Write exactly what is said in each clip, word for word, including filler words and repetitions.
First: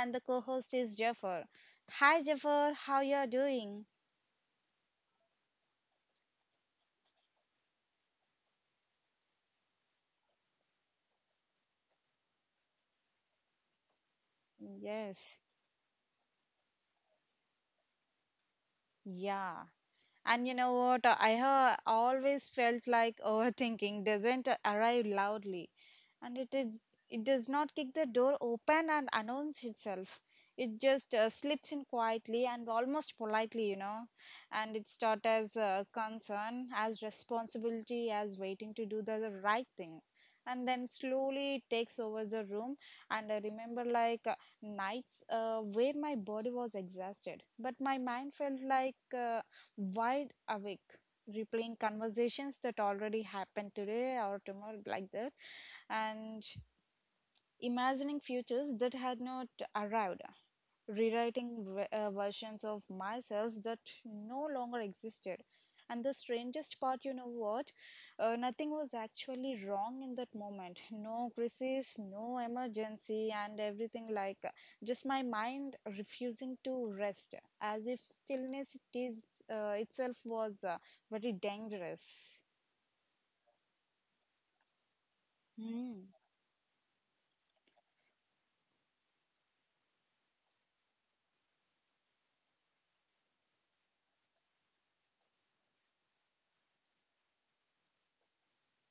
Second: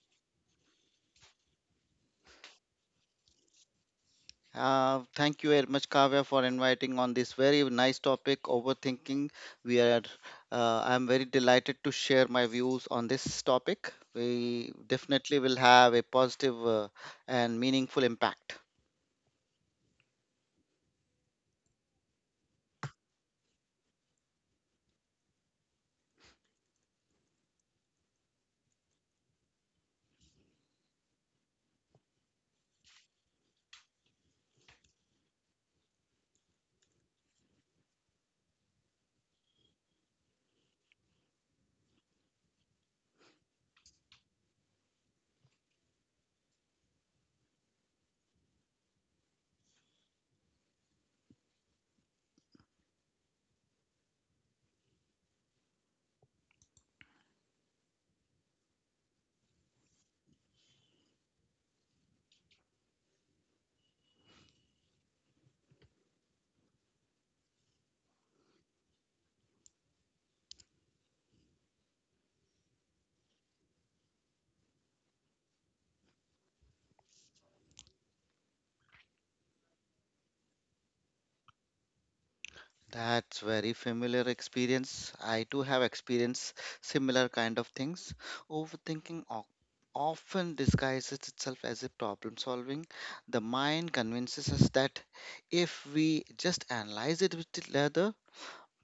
and the co-host is Jafar. Hi Jafar, how you are doing? Uh, thank you very much, Kavya, for inviting on this very nice topic, overthinking. We are, uh, I'm very delighted to share my views on this topic. We Yes. definitely will have a positive uh, and meaningful impact. Yeah. And you know what? I ha- always felt like overthinking doesn't arrive loudly, and it is it does not kick the door open and announce itself. It just uh, slips in quietly and almost politely, you know. And it's taught as uh, concern, as responsibility, as waiting to do the, the right thing. And then slowly it takes over the room. And I remember like uh, nights uh, where my body was exhausted, but my mind felt like. Uh, wide awake, replaying conversations that already happened today or tomorrow like that, and imagining futures that had not arrived, rewriting ve- uh, versions of myself that no longer existed. And the strangest part, you know what? Uh, nothing was actually wrong in that moment. No crisis, no emergency, and everything like uh, just my mind refusing to rest, as if stillness it is, uh, itself was uh, very dangerous. That's very familiar experience. I too have Mm, experienced similar kind of things. Overthinking o- often disguises itself as a problem solving. The mind convinces us that if we just analyze it with the leather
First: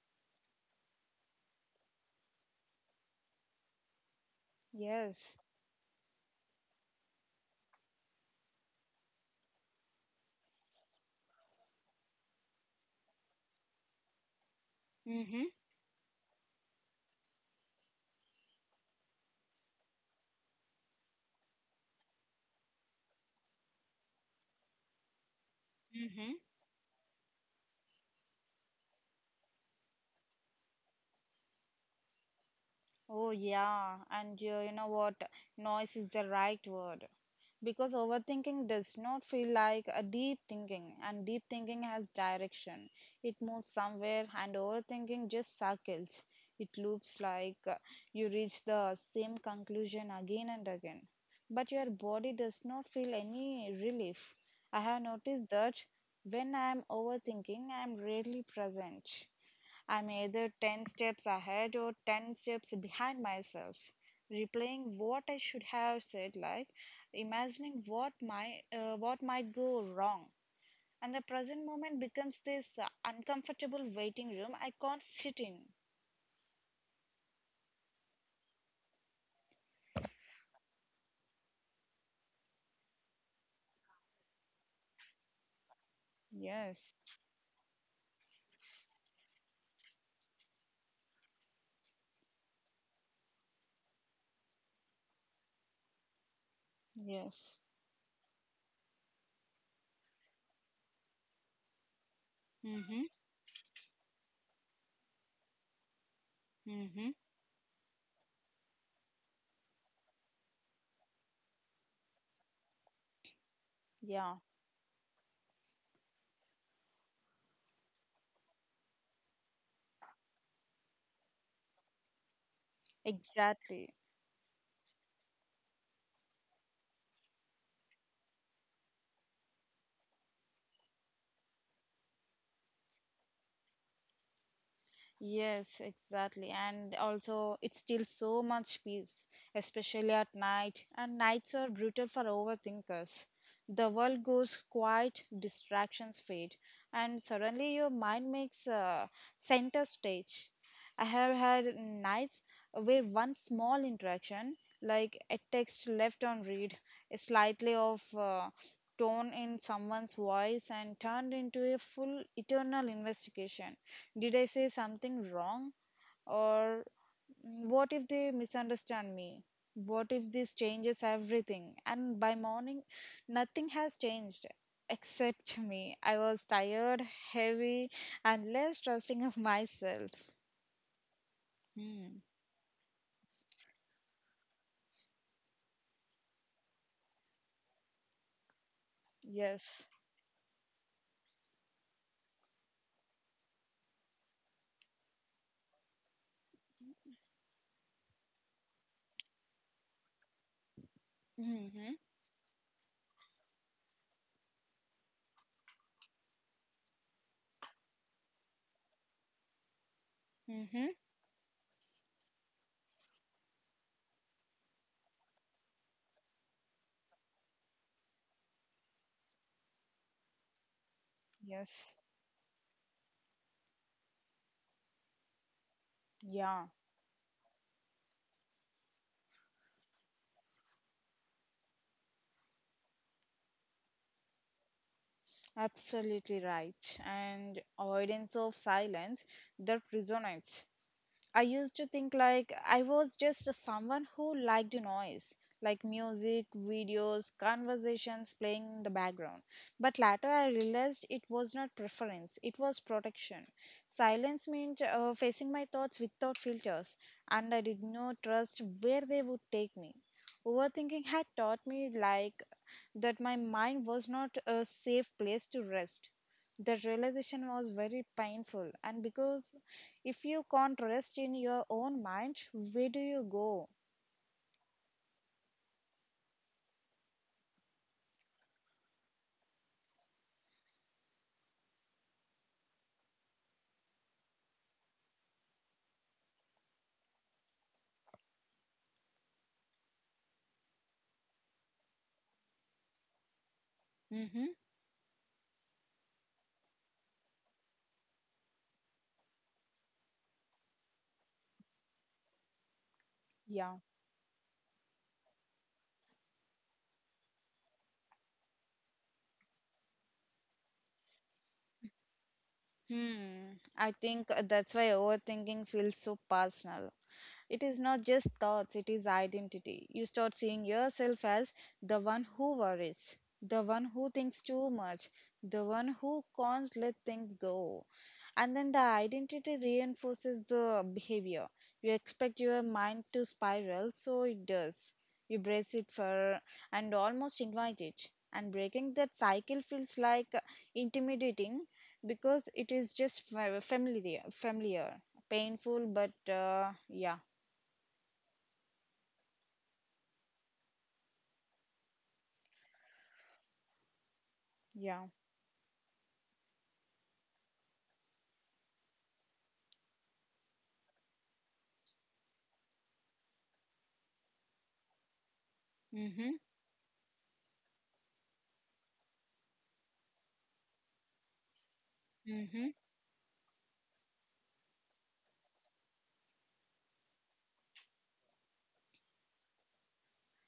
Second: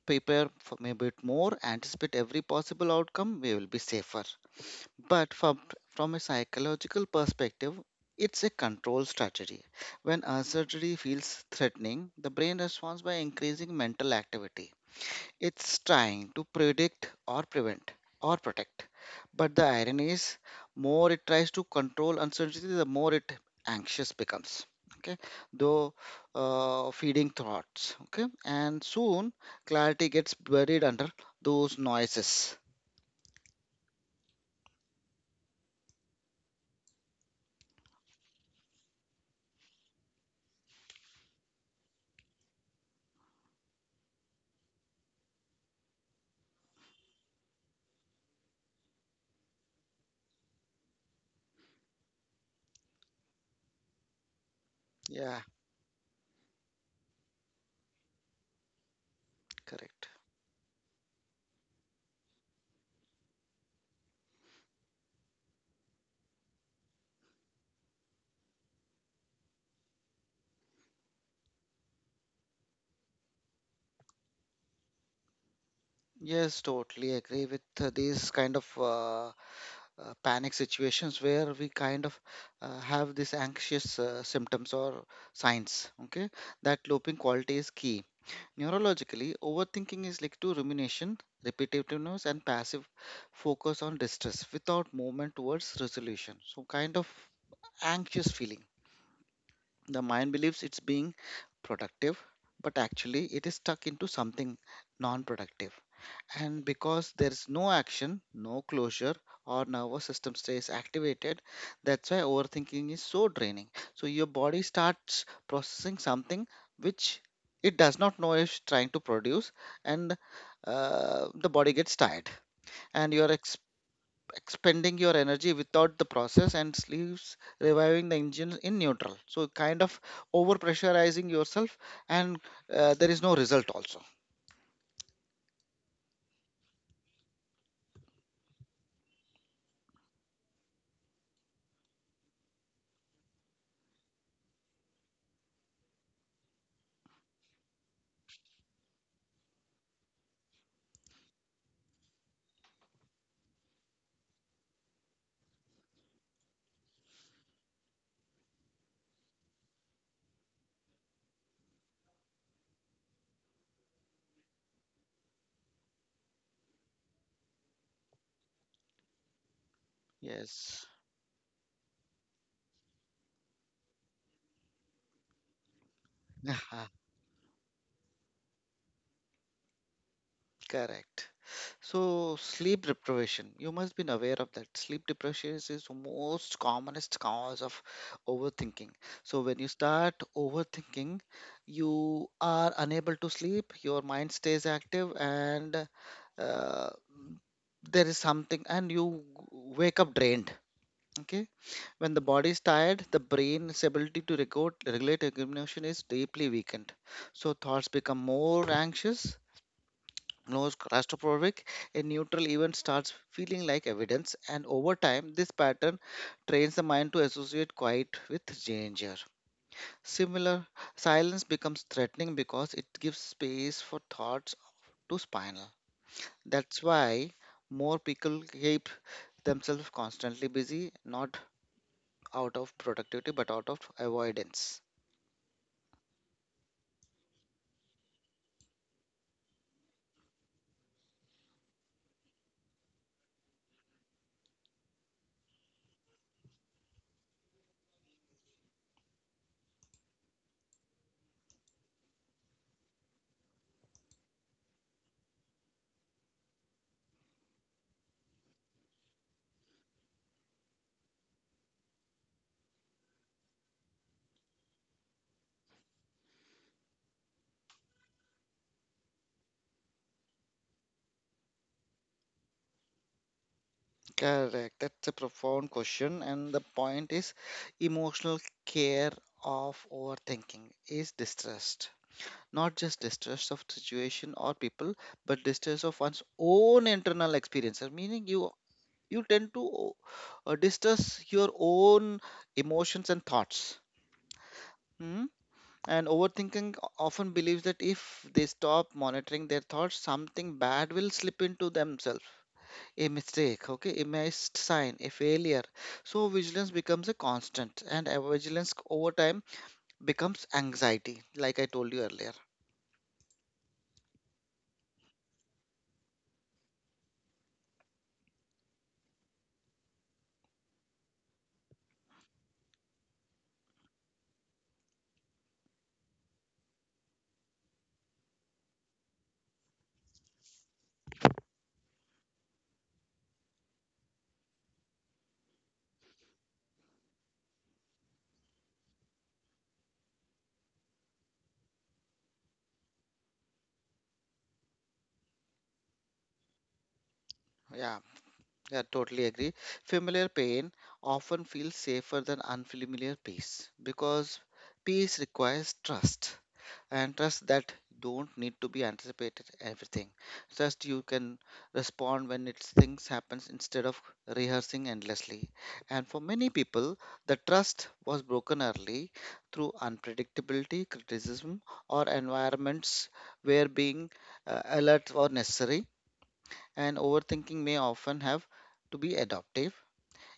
prepare for a bit more, anticipate every possible outcome, we will be safer. yes. But from, from a psychological perspective, it's a control strategy. When uncertainty feels threatening, the brain responds by increasing mental activity. Mm-hmm. It's trying to predict or prevent or protect. But the irony is, more it tries to control uncertainty, the more it anxious becomes. Okay, though uh, feeding thoughts. Okay, and soon clarity gets buried under those noises. Oh, yeah. And you you know what? Noise is the right word. Because overthinking does not feel like a deep thinking, and deep thinking has direction. It moves somewhere, and overthinking just circles. It loops like uh, you reach the same conclusion again and again. But your body does not feel any relief. I have Yeah, noticed that when I am overthinking, I am rarely present. I'm correct. either ten steps ahead or ten steps behind myself, replaying what I should have said, like imagining what my uh, what might go wrong. And the present moment becomes this uh, uncomfortable waiting room I can't sit in. Yes, totally agree with uh, these kind of uh, uh, panic situations where we kind of uh, have this anxious uh, symptoms or signs, okay, that Yes, looping quality is key. Neurologically, overthinking is linked to rumination, repetitiveness, and passive focus on distress without movement towards resolution. So kind of yes. anxious feeling, the mind believes it's being productive, but Mm-hmm. actually it is stuck into something non productive. And Mm-hmm. because there's no action, no closure, our nervous system stays activated. That's why overthinking is so draining. So your Yeah, body starts processing something which it does not know is trying to produce, and uh, the body gets tired. And you're ex- exactly. expending your energy without the process and leaves reviving the engine in neutral. So kind of over pressurizing yourself, and uh, there is no result also. Yes, exactly. And also, it steals so much peace, especially at night. And nights are brutal for overthinkers. The world goes quiet, distractions fade, and suddenly your mind makes a center stage. I have had nights where one small interaction, like a text left on read, a slightly off uh, tone in someone's voice, and turned into a full eternal investigation. Did I say something wrong? Or mm, what if they misunderstand me? What if this Yes, changes everything? And by morning, nothing has changed except me. I was tired, heavy, and less trusting of myself. correct. Hmm. So sleep deprivation, you must be aware of that. Sleep deprivation is the most commonest cause of overthinking. So when you Yes. start overthinking, you are unable to sleep, your mind stays active, and uh, there is something, and you wake up drained. Okay, Mm-hmm. when the body is tired, the brain's ability to record, regulate emotion is deeply weakened. So thoughts become more anxious, knows Mm-hmm. claustrophobic, a neutral event starts feeling like evidence, and over time, this pattern trains the mind to associate quiet with danger. Similar, silence becomes Yes. threatening because it gives space for thoughts to spinal. Yeah, That's why more people keep themselves constantly busy, not out of productivity but out of avoidance. absolutely right. And avoidance of silence, that resonates. I used to think like I was just someone who liked noise, like music, videos, conversations playing in the background. But later I realized it was not preference, it was protection. Silence meant uh, facing my thoughts without filters, and I did not trust where they would take me. Overthinking had taught me like that my mind was not a safe place to rest. That realization was very painful, and because if you can't rest in your own mind, where do you go? Correct. That's a profound question. And the point is emotional care of overthinking is distrust. Not just distrust of situation or people, but distrust of one's own internal experiences. Meaning you you tend to uh, distrust your own emotions and thoughts. Mm-hmm. Hmm? And overthinking often believes that if they stop monitoring their thoughts, something bad will slip into themselves, a Yeah. mistake, okay, a missed sign, a failure. So vigilance becomes a constant, and our vigilance over time becomes anxiety, like I told you earlier. Hmm. I think uh, that's why overthinking feels so personal. It is not just thoughts, it is identity. You start seeing yourself as the one who worries, the one who thinks too much, the one who can't let things go. And then the identity reinforces the behavior. You expect your mind to spiral, so it does. You brace it for and almost invite it. And breaking that cycle feels like intimidating, because it is just fa- familiar familiar, painful, but uh, yeah. Yeah, yeah, totally agree. Familiar pain often feels safer than unfamiliar peace because Yeah. peace requires trust, and trust that don't need to be anticipated everything, trust you can respond when it's things happens instead of rehearsing endlessly. And for Mm-hmm. many people, the trust was broken early through unpredictability, criticism, or Mm-hmm. environments where being uh, alert or necessary, and overthinking may often have to be adaptive.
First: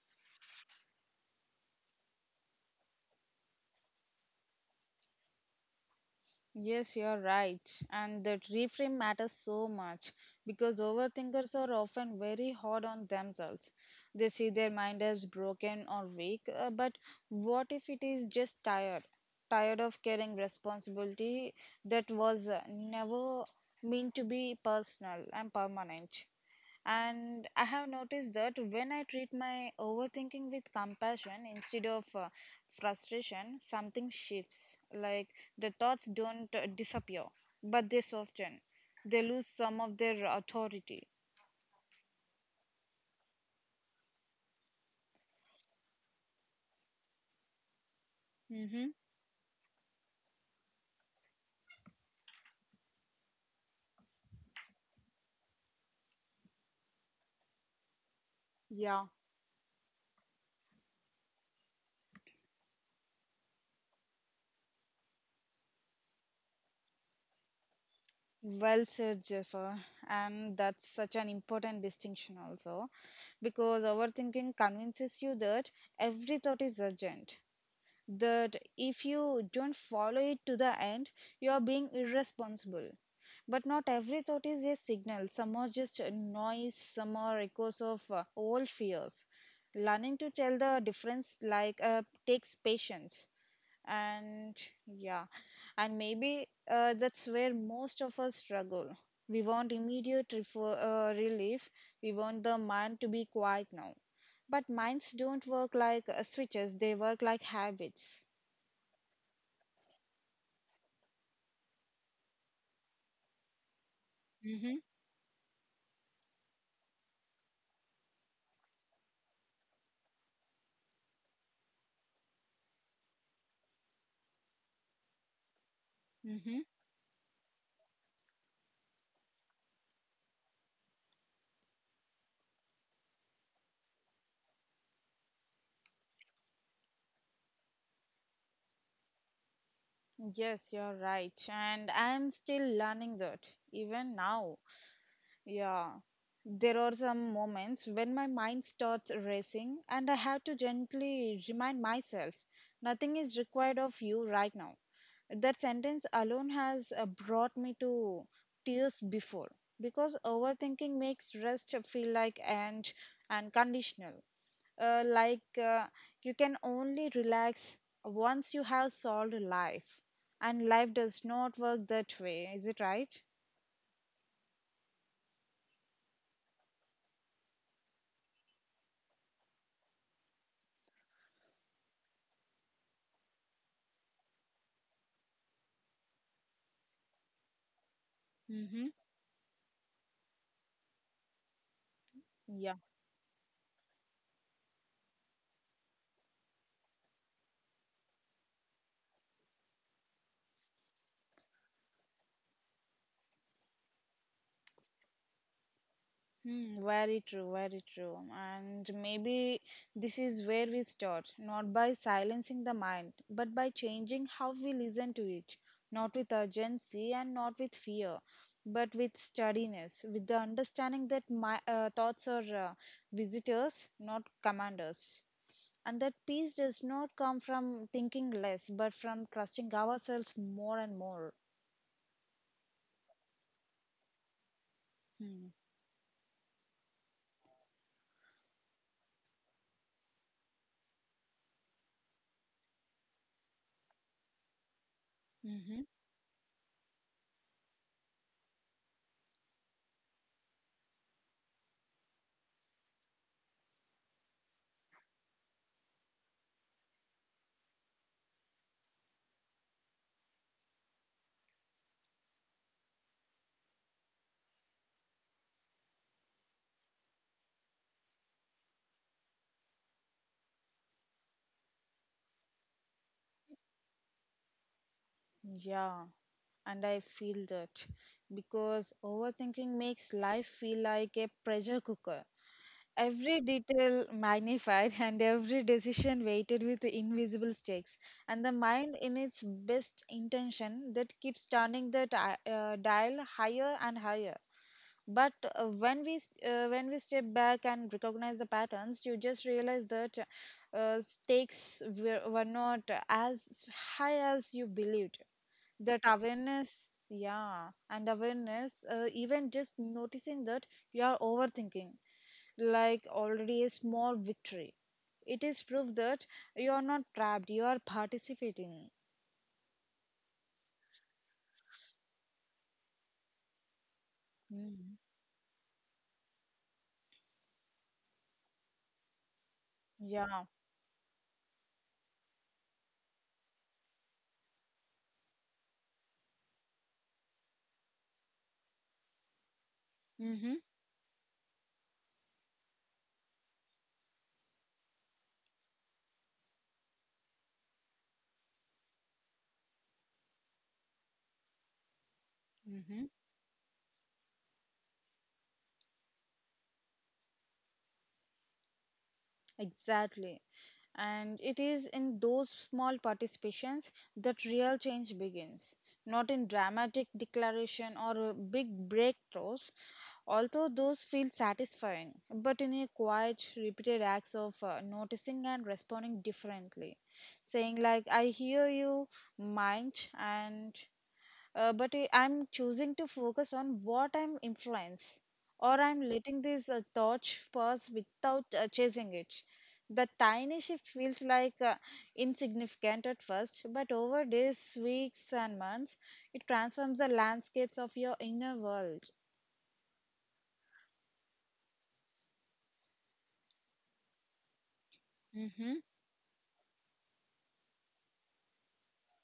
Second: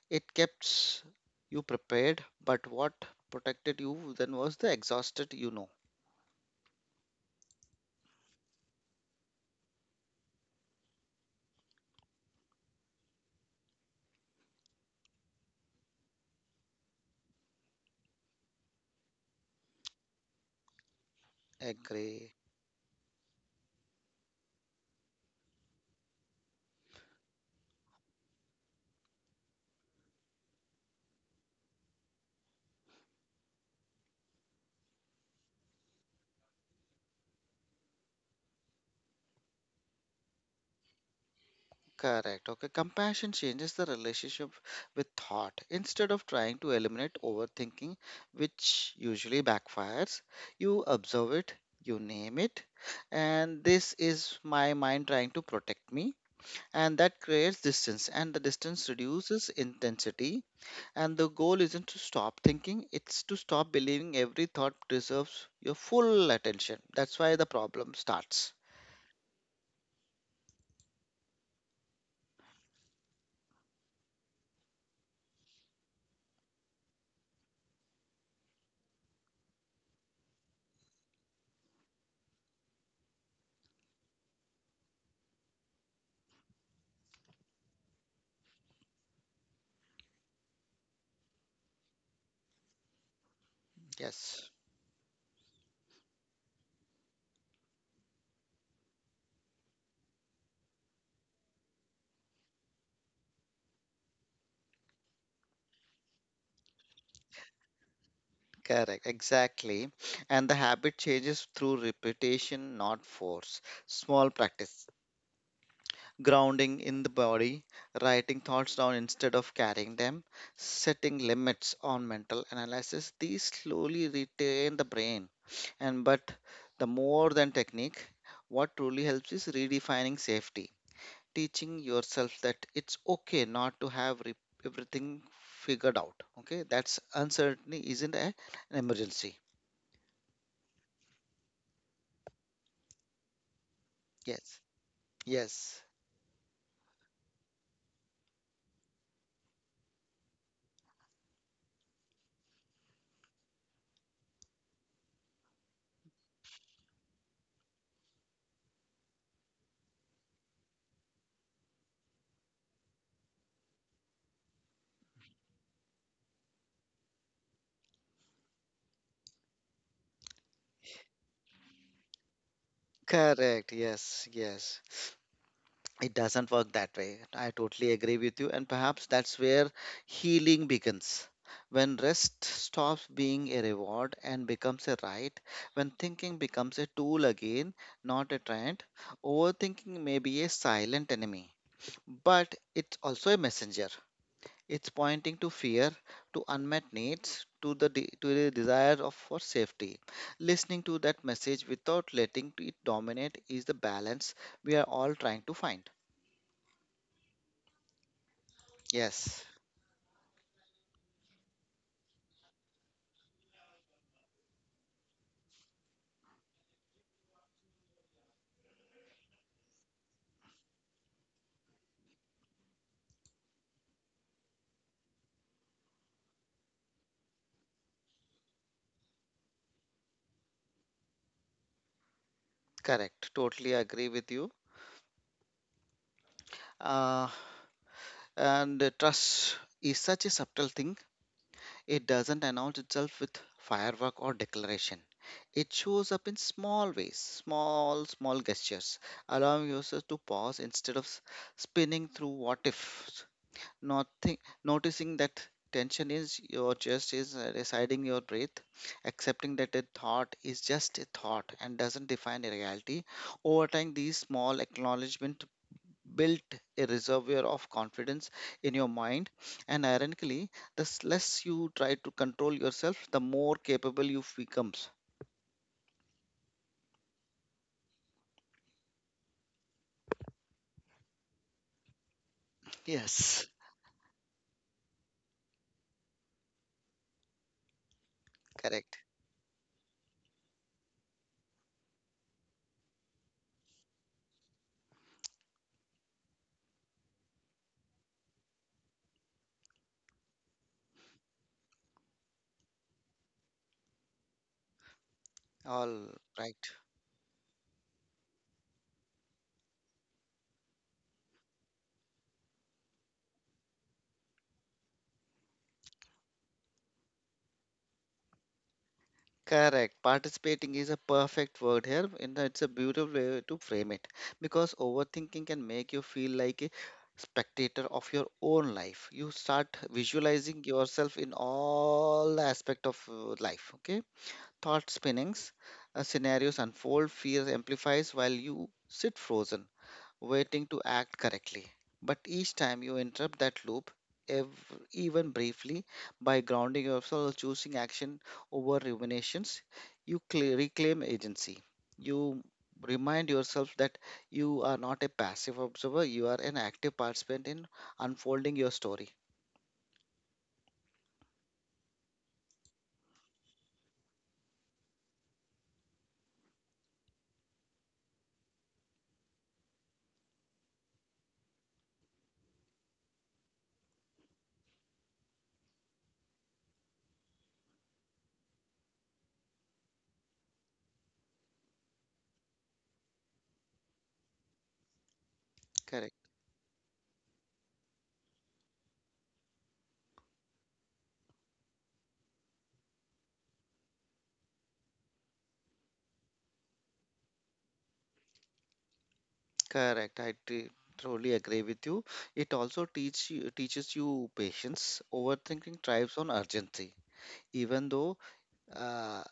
It kept you prepared, but what protected you then was the exhausted, you know, Yes, you're right. And that reframe matters so much, because overthinkers are often very hard on themselves. They see their mind as broken or weak, uh, but what if it is just tired, tired of carrying responsibility that agree. was uh, never meant to be personal and permanent. And I have noticed that when I treat my overthinking with compassion instead of uh, frustration, something shifts. Like, the thoughts don't uh, disappear, but they soften. They lose some of their authority. Correct. Okay. Compassion changes the relationship with thought. Instead of trying to eliminate overthinking, which Mm-hmm. usually backfires, you observe it, you name it, and this is my mind trying to protect me. And that creates distance, and the distance Yeah. reduces intensity. And the goal isn't to stop thinking, it's to stop believing every thought deserves your full attention. That's why the problem starts. Well said, Jaffer. And that's such an important distinction also, because overthinking convinces you that every thought is urgent, that if you don't follow it to the end, you are being irresponsible. But not every thought is a signal. Some are just a noise, some are echoes of uh, old fears. Learning to tell the difference like uh, takes patience Yes. and yeah. And maybe uh, that's where most of us struggle. We want immediate refer- uh, relief. We want the mind to be quiet now, but minds don't work like uh, switches, they work like habits. Correct, exactly. And the habit changes through repetition, not force. Small Mm-hmm. practice. Grounding in the body, writing thoughts down instead of carrying them, setting limits on mental analysis. These slowly retain the brain. And but Mm-hmm. the more than technique, what truly helps is redefining safety, teaching yourself that it's okay not to have re- everything figured out. Okay, that's uncertainty isn't a, an emergency. Yes, you're right. And I'm still learning that even now. Yes. Yes, Yeah, there are some moments when my mind starts racing, and I have to gently remind myself, nothing is required of you right now. That sentence alone has uh, brought me to tears before, because overthinking makes rest feel like and and conditional. Uh, like uh, you can only relax once you have solved life, and life does not work that way. Is it right? correct. Yes, yes. It doesn't work that way. I totally agree with you. And perhaps that's where healing begins. When rest stops being a reward and becomes a right, when thinking becomes a tool again, not a Mm-hmm. trend, overthinking may be a silent enemy, but it's also a messenger. It's pointing to fear, to unmet needs, to the de- to the desire of for safety. Listening to that message without letting it dominate is the balance we are all trying to find. Hmm, very true, very true. And Yes, maybe this is where we start, not by silencing the mind, but by changing how we listen to it, not with urgency and not with fear, but with steadiness, with the understanding that my uh, thoughts are uh, visitors, not commanders. And that peace does not come from thinking less, but from trusting ourselves more and more. correct. Totally agree with you. Hmm. Uh, and uh, Trust is such a subtle thing. It doesn't announce itself with firework or declaration. It Mm-hmm. shows up in small ways, small, small gestures, allowing yourself to pause instead of s- spinning through what ifs. Nothing, noticing that tension is your chest is uh, residing your breath, accepting that a thought is just a thought and doesn't define a reality. Over time, these small acknowledgement built a reservoir of confidence in your mind. And ironically, the s- less you try to control yourself, the more capable you becomes. Yeah. And I feel that, because overthinking makes life feel like a pressure cooker. Every Yes, detail magnified and every decision weighted with invisible stakes, and the correct, mind, in its best intention, that keeps turning the di- uh, dial higher and higher. But uh, when we st- uh, when we step back and recognize the patterns, you just realize that uh, stakes were, were not as high as you believed. That all right. awareness, yeah. And awareness uh, even just noticing that you are overthinking, like already a small victory. It is proof that you are not trapped, you are participating. Correct. Participating is a perfect word here, and it's a beautiful way to frame it because Mm. overthinking can make you feel like a spectator of your own life. You start Yeah. visualizing yourself in all aspect of uh, life. Okay, thought spinnings, uh, scenarios unfold, fear amplifies while you sit frozen Mm-hmm. waiting to act correctly. But each time you interrupt that loop, ev- even briefly, by grounding yourself, choosing action over ruminations, you cl- reclaim agency. You Mm-hmm. remind yourself that you are not a passive observer, you are an active participant in unfolding your story. Exactly. And it is in those small participations that real change begins, not in dramatic declaration or uh, big breakthroughs, although those feel satisfying, but in a quiet, repeated acts of uh, noticing and responding differently. Saying, like, I hear you, mind, and uh, but I- I'm choosing to focus on what I'm influence, or I'm Correct. letting this uh, thought pass without uh, chasing it. The tiny shift feels like uh, insignificant at first, but over days, weeks, and months, it transforms the landscapes of your inner world. Correct. I t- truly agree with you. It also teach you, teaches you patience. Mm-hmm. Overthinking thrives on urgency, even though uh,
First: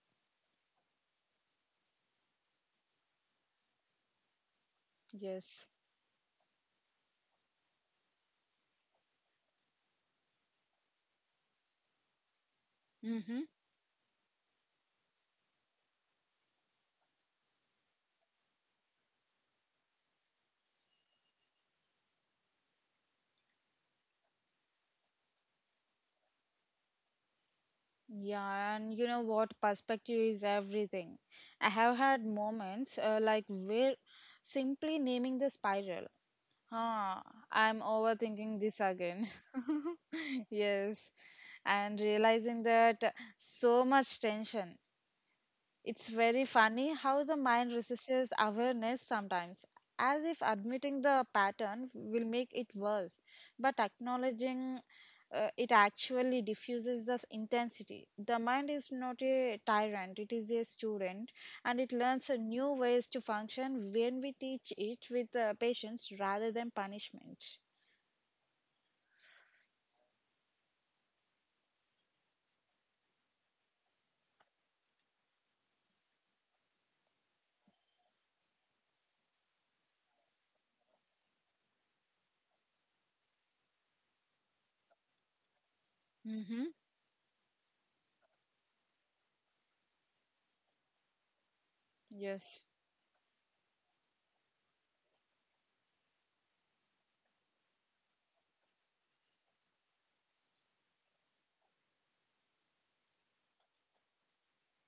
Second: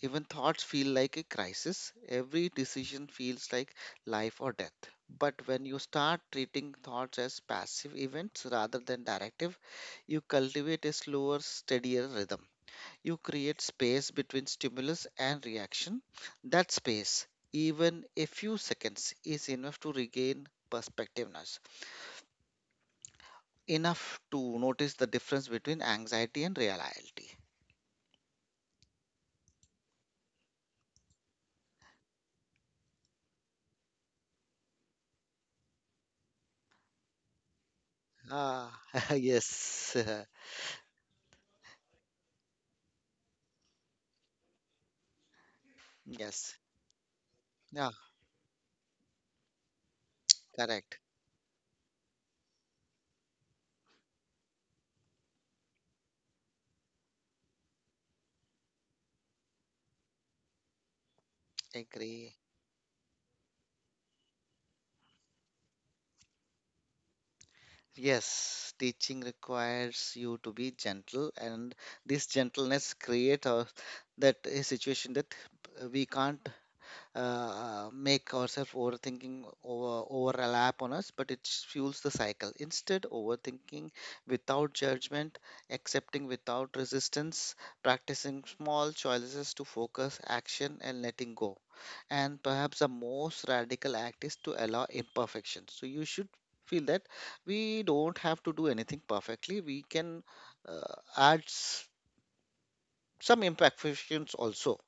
even thoughts feel like a crisis. Every decision feels like life or death. But when Yes. you start treating thoughts as passive events rather than directive, you cultivate a slower, steadier rhythm. You Mm-hmm. create space between stimulus and reaction. That space, even a few seconds, is enough to regain perspectiveness, enough to notice the difference between anxiety and reality. Yeah, and you know what? Perspective is everything. I have had moments uh, like where simply naming the spiral. Huh, I'm overthinking Ah, this again. yes, Yes, and realizing that so much tension. It's very yes, funny how the mind yeah, resists awareness sometimes, as if correct. admitting the pattern will make it worse. But acknowledging uh, it actually diffuses the intensity. The mind is not a tyrant, it is a student, and it learns Agree. uh, new ways to function when we teach it with uh, patience rather than punishment. Yes, teaching requires you to be gentle, and this gentleness create a, that a situation that uh, we can't uh, make ourselves overthinking over overlap on us, but it fuels the cycle. Instead, overthinking without judgment, accepting Mm-hmm. without resistance, practicing small choices to focus, action, and letting go. And Yes. perhaps the most radical act is to allow imperfection, so you should feel that we don't have to do anything perfectly, we can uh, add s- some imperfections also.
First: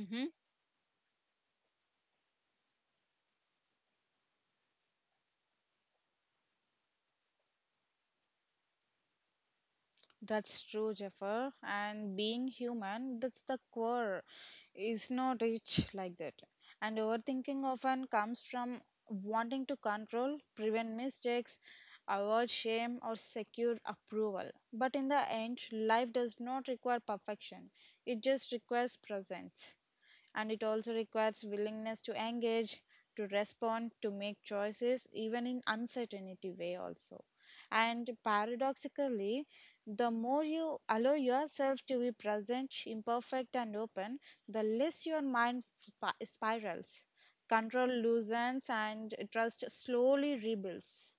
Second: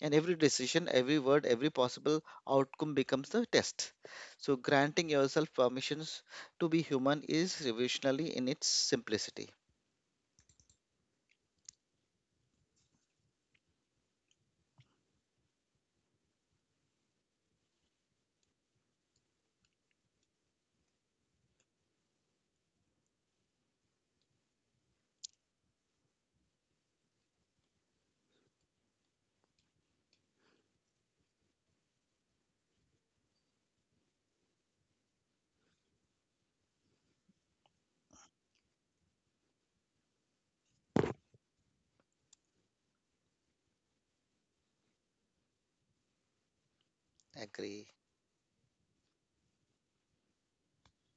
And every decision, every word, every possible outcome becomes the test. So granting yourself permissions to be human is revolutionary in its simplicity. That's true, Jaffer. And being human, that's the core, is not rich like that. And overthinking often comes from wanting to control, prevent mistakes, avoid shame, or secure approval. But in the end, life does not require perfection, it just requires presence. And it also requires willingness to engage, to respond, to make choices, even in uncertainty way also. And paradoxically, the more you allow yourself to be present, imperfect, and open, the less your mind sp- spirals. Control Agree. loosens and trust slowly rebuilds.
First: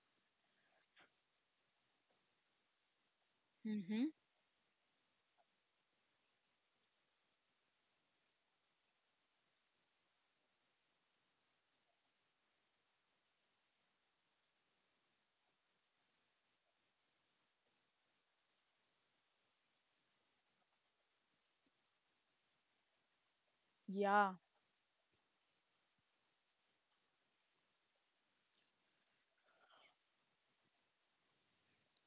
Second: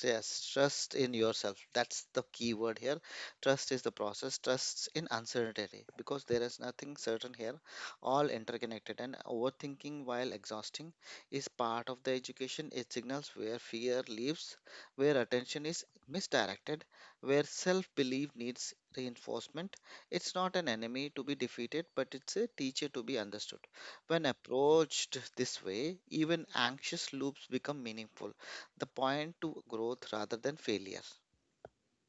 Yes, trust in yourself. That's the key word here. Trust is the Mm-hmm. process. Trust in uncertainty because there is nothing certain here, all interconnected. And overthinking while exhausting is part of the education. It signals where fear lives, where attention is misdirected, where self belief needs reinforcement. It's not an enemy to be defeated, but it's a teacher to be understood. When Yeah. approached this way, even anxious loops become meaningful, the point to growth rather than failure.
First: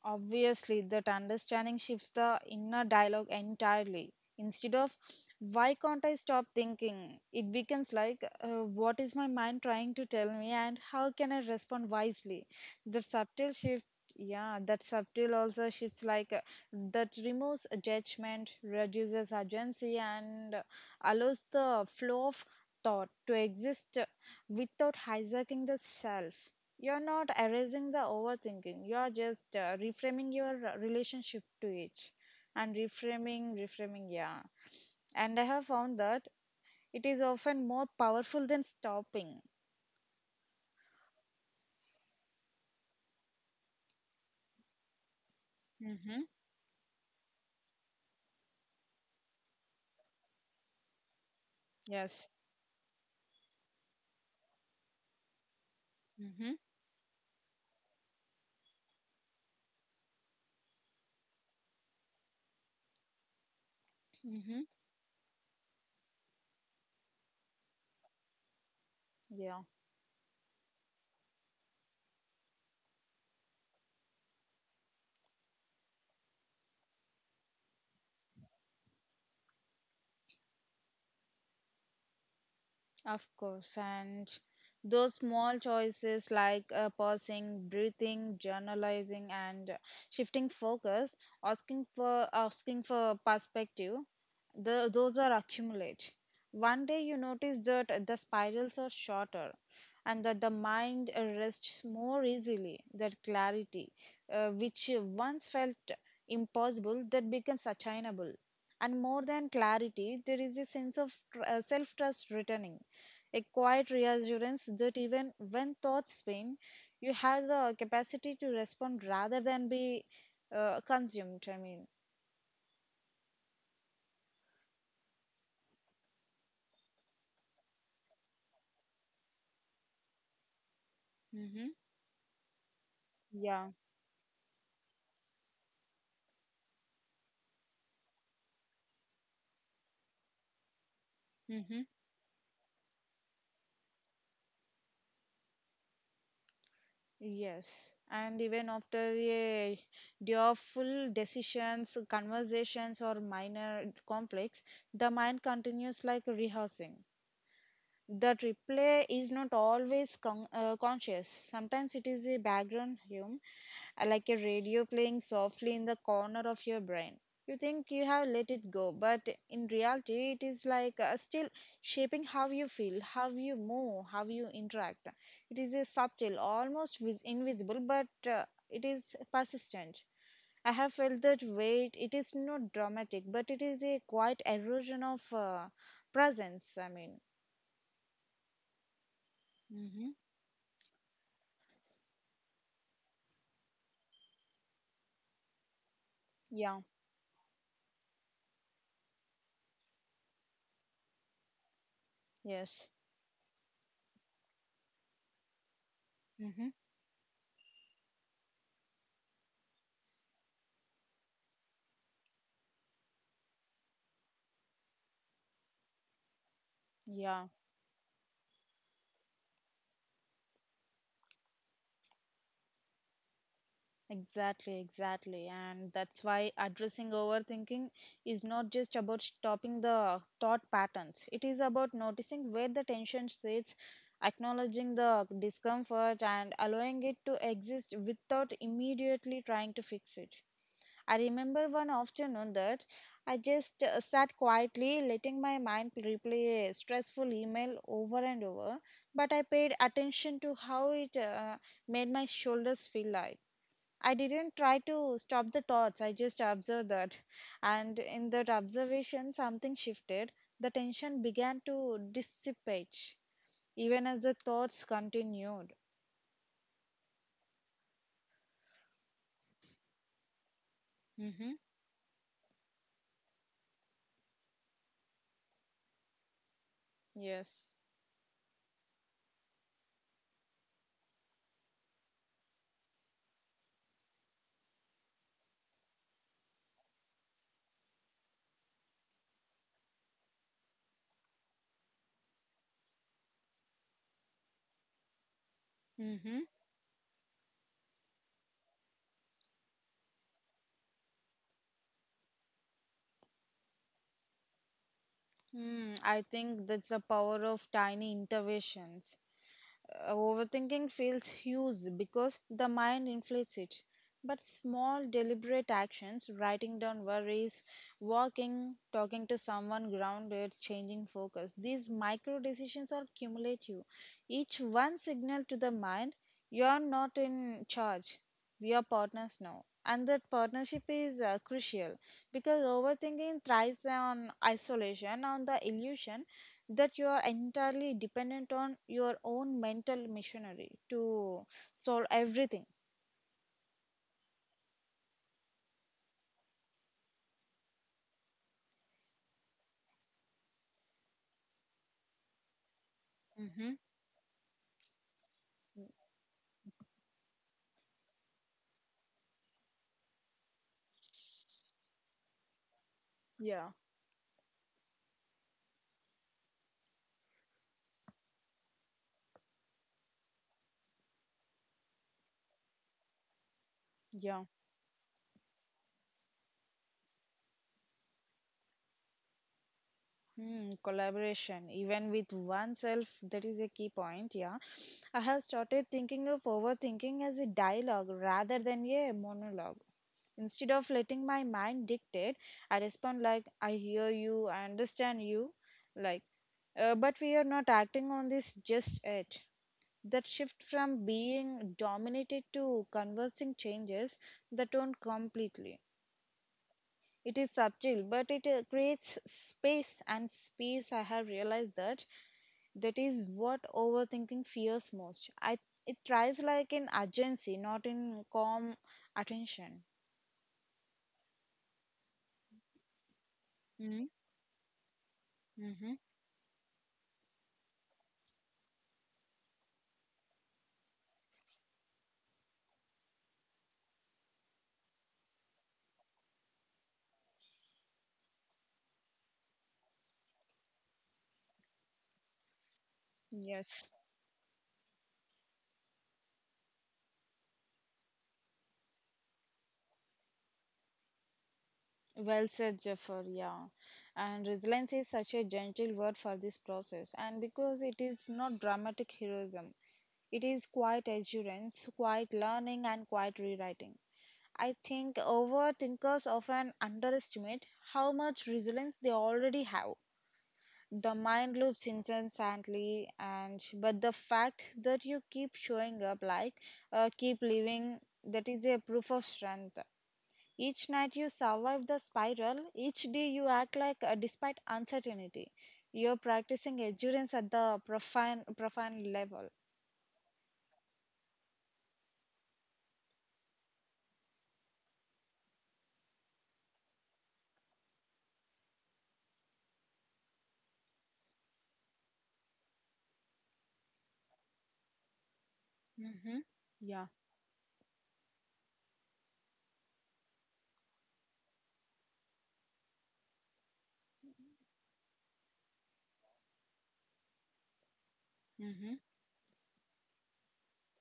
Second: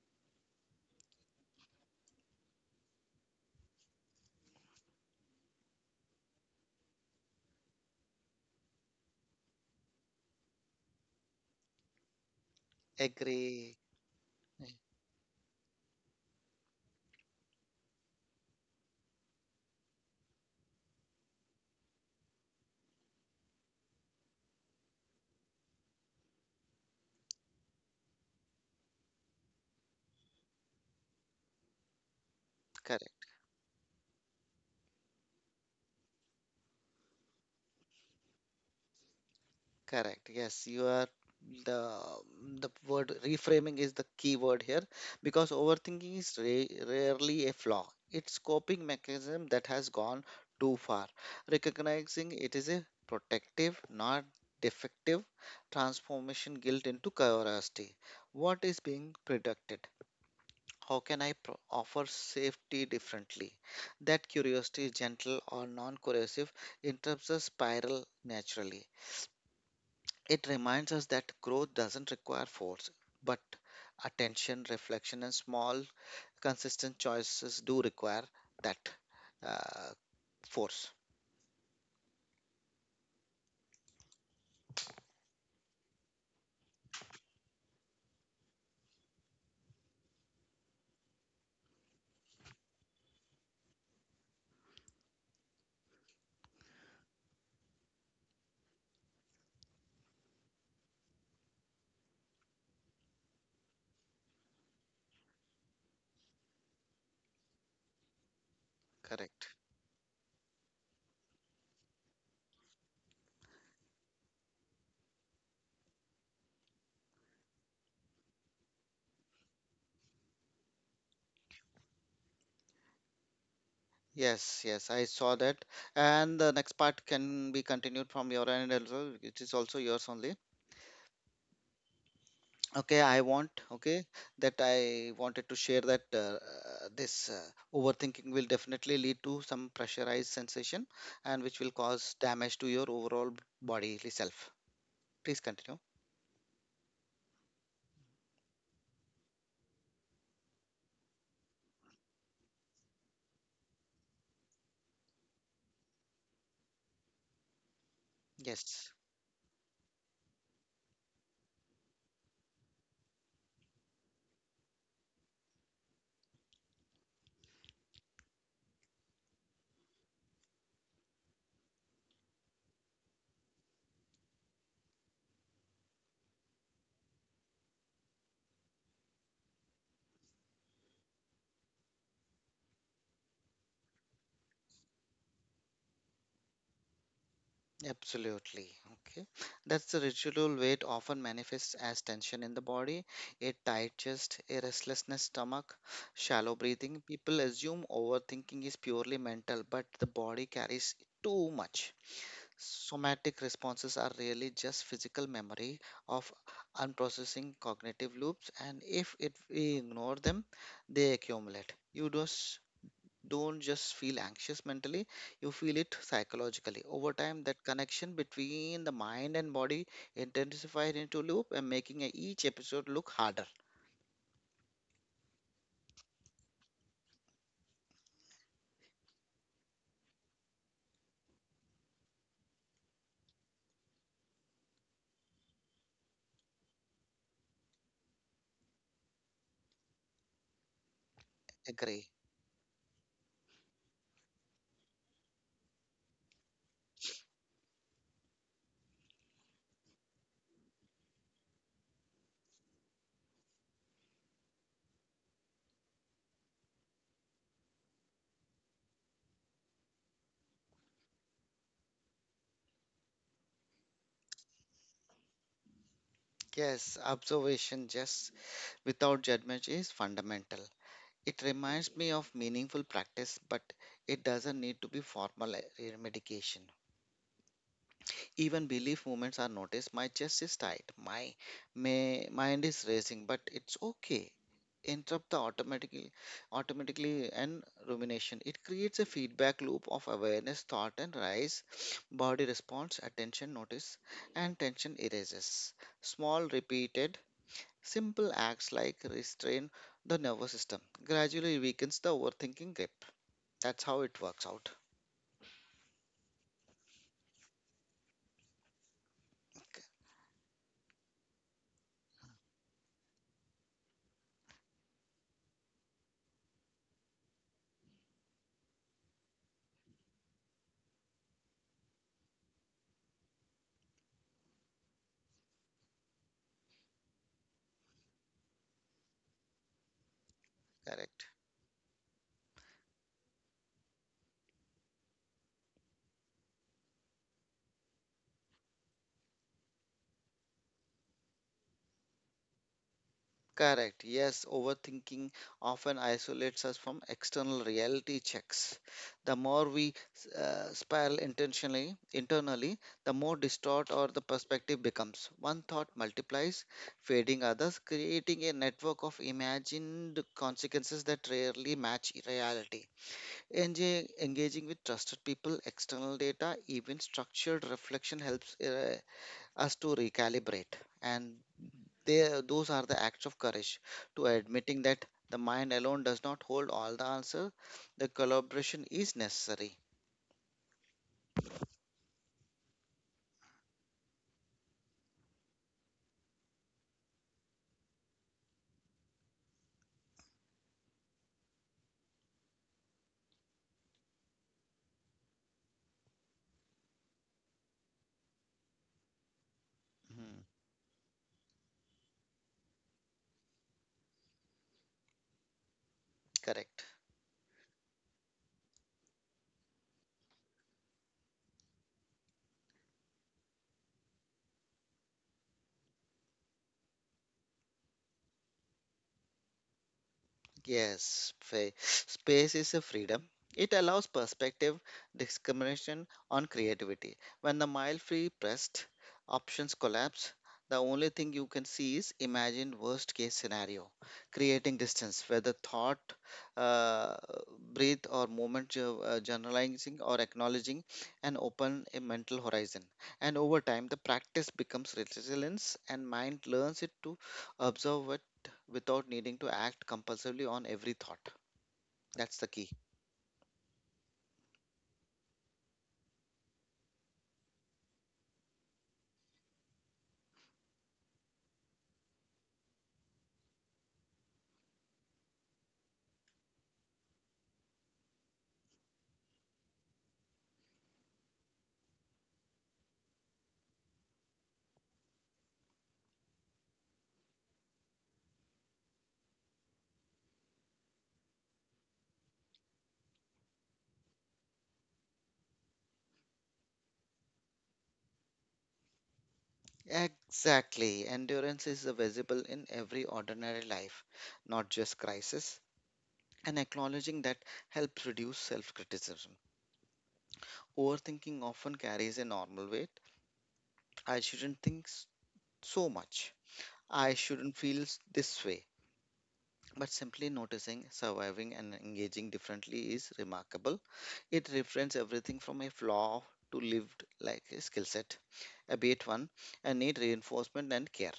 Obviously, that understanding shifts the inner dialogue entirely. Instead of why can't I stop thinking, it becomes like uh, what is my mind trying to tell me and how can I respond wisely. The subtle Agree. shift, yeah, Mm. that subtle also shifts like uh, that removes judgment, reduces urgency, and uh, allows the flow of thought to exist uh, without hijacking the self. You're not erasing the overthinking. You're just uh, reframing your uh, relationship to it and Correct. reframing, reframing, yeah. And I have found that it is often more powerful than stopping. Correct. Yes, you are, the the word reframing is the key word here because Mm-hmm. overthinking is ra- rarely a flaw. It's coping mechanism that has gone too far. Yes. Recognizing it is a protective, not defective Mm-hmm. transformation guilt into curiosity. What is being predicted? How can I pro- offer safety differently? That Mm-hmm. curiosity is gentle or non coercive, interrupts the spiral naturally. Yeah. It reminds us that growth doesn't require force, but attention, reflection, and small, consistent choices do require that uh, force. Of course, and those small choices like uh, pausing, breathing, journalizing, and shifting focus, asking for asking for perspective, the, those are accumulate. One day you notice that the spirals are shorter, and that the mind rests more easily. That clarity, uh, which once felt impossible, that becomes attainable. And more than Correct. clarity, there is a sense of tr- uh, self trust returning, a quiet reassurance that even when thoughts spin, you have the capacity to respond rather than be uh, consumed. I mean, Yes, yes, I saw that. And the next part can be continued from your end as well, which is also yours only. mm-hmm. Okay, I Yeah. want, okay, that I wanted to share that uh, this uh, overthinking will definitely lead to some pressurized sensation and which will Mm-hmm. cause damage to your overall bodily self. Please continue. Yes. And even after a day of full decisions, conversations, or minor conflicts, the mind continues like rehearsing. That Yes, replay is not always con- uh, conscious. Sometimes it is a background hum, uh, like a radio playing softly in the corner of your brain. You think you have let it go, but in reality, it is like uh, still shaping how you feel, how you move, how you interact. It is a subtle, almost vis- invisible, but uh, it is persistent. I have felt that weight. It is not dramatic, but it is a quiet erosion of uh, presence. I mean. absolutely, okay. That's the Mhm. residual weight often manifests as tension in the body, a tight chest, a restlessness stomach, shallow Yeah, breathing. People assume overthinking is purely mental, but the body carries too much. yes. Somatic responses are really just physical memory of Hmm. unprocessing cognitive loops, and if it, we ignore them, they accumulate. You just don't just feel anxious mentally, you feel it psychologically. Over time, Yeah, that connection between the mind and body intensified into loop and making a- each episode look harder. exactly, exactly. And that's why addressing overthinking is not just about stopping the thought patterns. It is about noticing where the tension sits, acknowledging the discomfort, and allowing it to exist without immediately trying to fix it. I remember one Agree. afternoon that I just uh, sat quietly, letting my mind replay a stressful email over and over, but I paid attention to how it uh, made my shoulders feel like. I didn't try to stop the thoughts, I just observed that. And in that observation, something shifted. The tension began to dissipate, even as the thoughts continued. Yes, observation just without judgment is fundamental. It Hmm. reminds me of meaningful practice, but it doesn't need to be formal eh, medication. Yes. Even belief movements are noticed. My chest is tight, my, my mind is racing, but it's okay. Interrupt the automatically, automatically and rumination. It creates a feedback loop of awareness, thought, and rise. Body response, attention notice, and tension erases. Small Hmm. repeated simple acts like restrain the nervous system gradually weakens the overthinking grip. That's how it works out. Hmm, I think that's the power of tiny interventions. Uh, Overthinking feels huge because the mind inflates it. But small, deliberate actions, writing down worries, walking, talking to someone grounded, changing focus, these micro decisions are cumulative. Each one signal to the mind, you're not in charge. We are partners now. And that partnership is Correct. uh, crucial because overthinking thrives on isolation, on the illusion that you are entirely dependent on your own mental machinery to solve everything. Correct. Yes, overthinking often isolates us from external reality checks. The more we uh, spiral intentionally, internally, the more Mm-hmm. distort or the perspective becomes. One thought multiplies, fading others, creating a network of imagined consequences that rarely match reality. Yeah. Enga- engaging with trusted people, external data, even structured reflection helps uh, us to recalibrate. And they, those are the acts of courage to Yeah. admitting that the mind alone does not hold all the answer. The collaboration is necessary. Hmm, collaboration, even with oneself, that is a key point. Yeah. I have started thinking of overthinking as a dialogue rather than a monologue. Instead of letting my mind dictate, I respond like, I hear you, I understand you. Like, Uh, but we are not acting on this just yet. That Mhm. shift from being dominated to conversing changes the tone completely. Correct. It is subtle, but it uh, creates space, and space, I have realized that that is what overthinking fears most. I it thrives like in urgency, not in calm attention. Yes, fa- space is a freedom. It allows Mm-hmm. perspective, Mm-hmm. discrimination on creativity. When the mile free pressed options collapse, the only thing you can see is imagined worst case scenario, creating distance, whether thought, uh, breathe, or moment jo- uh, generalizing or acknowledging and open a mental horizon. And over time, Yes. the practice becomes resilience and mind learns it to observe without needing to act compulsively on every thought. That's the Well key. said, Jafar. Yeah. And resilience is such a gentle word for this process. And because it is not dramatic heroism, it is quiet assurance, quiet learning, and quiet rewriting. I think overthinkers often underestimate how much resilience they already have. The mind loops incessantly, and but the fact that you keep showing up, like uh, keep living, that is a proof of strength. Each night you survive the spiral, each day you act like uh, despite uncertainty. You're practicing endurance at the profound, profound level. Exactly. Endurance is visible in every ordinary life, not just crisis. And acknowledging that helps reduce self criticism. Overthinking often carries a normal weight. I shouldn't think s- so much. Hmm. I Yeah. shouldn't feel s- this way. But simply noticing, surviving, and engaging differently is remarkable. It reframes everything from a flaw to lived like a skill set. Abate Mm-hmm. one and need reinforcement and care.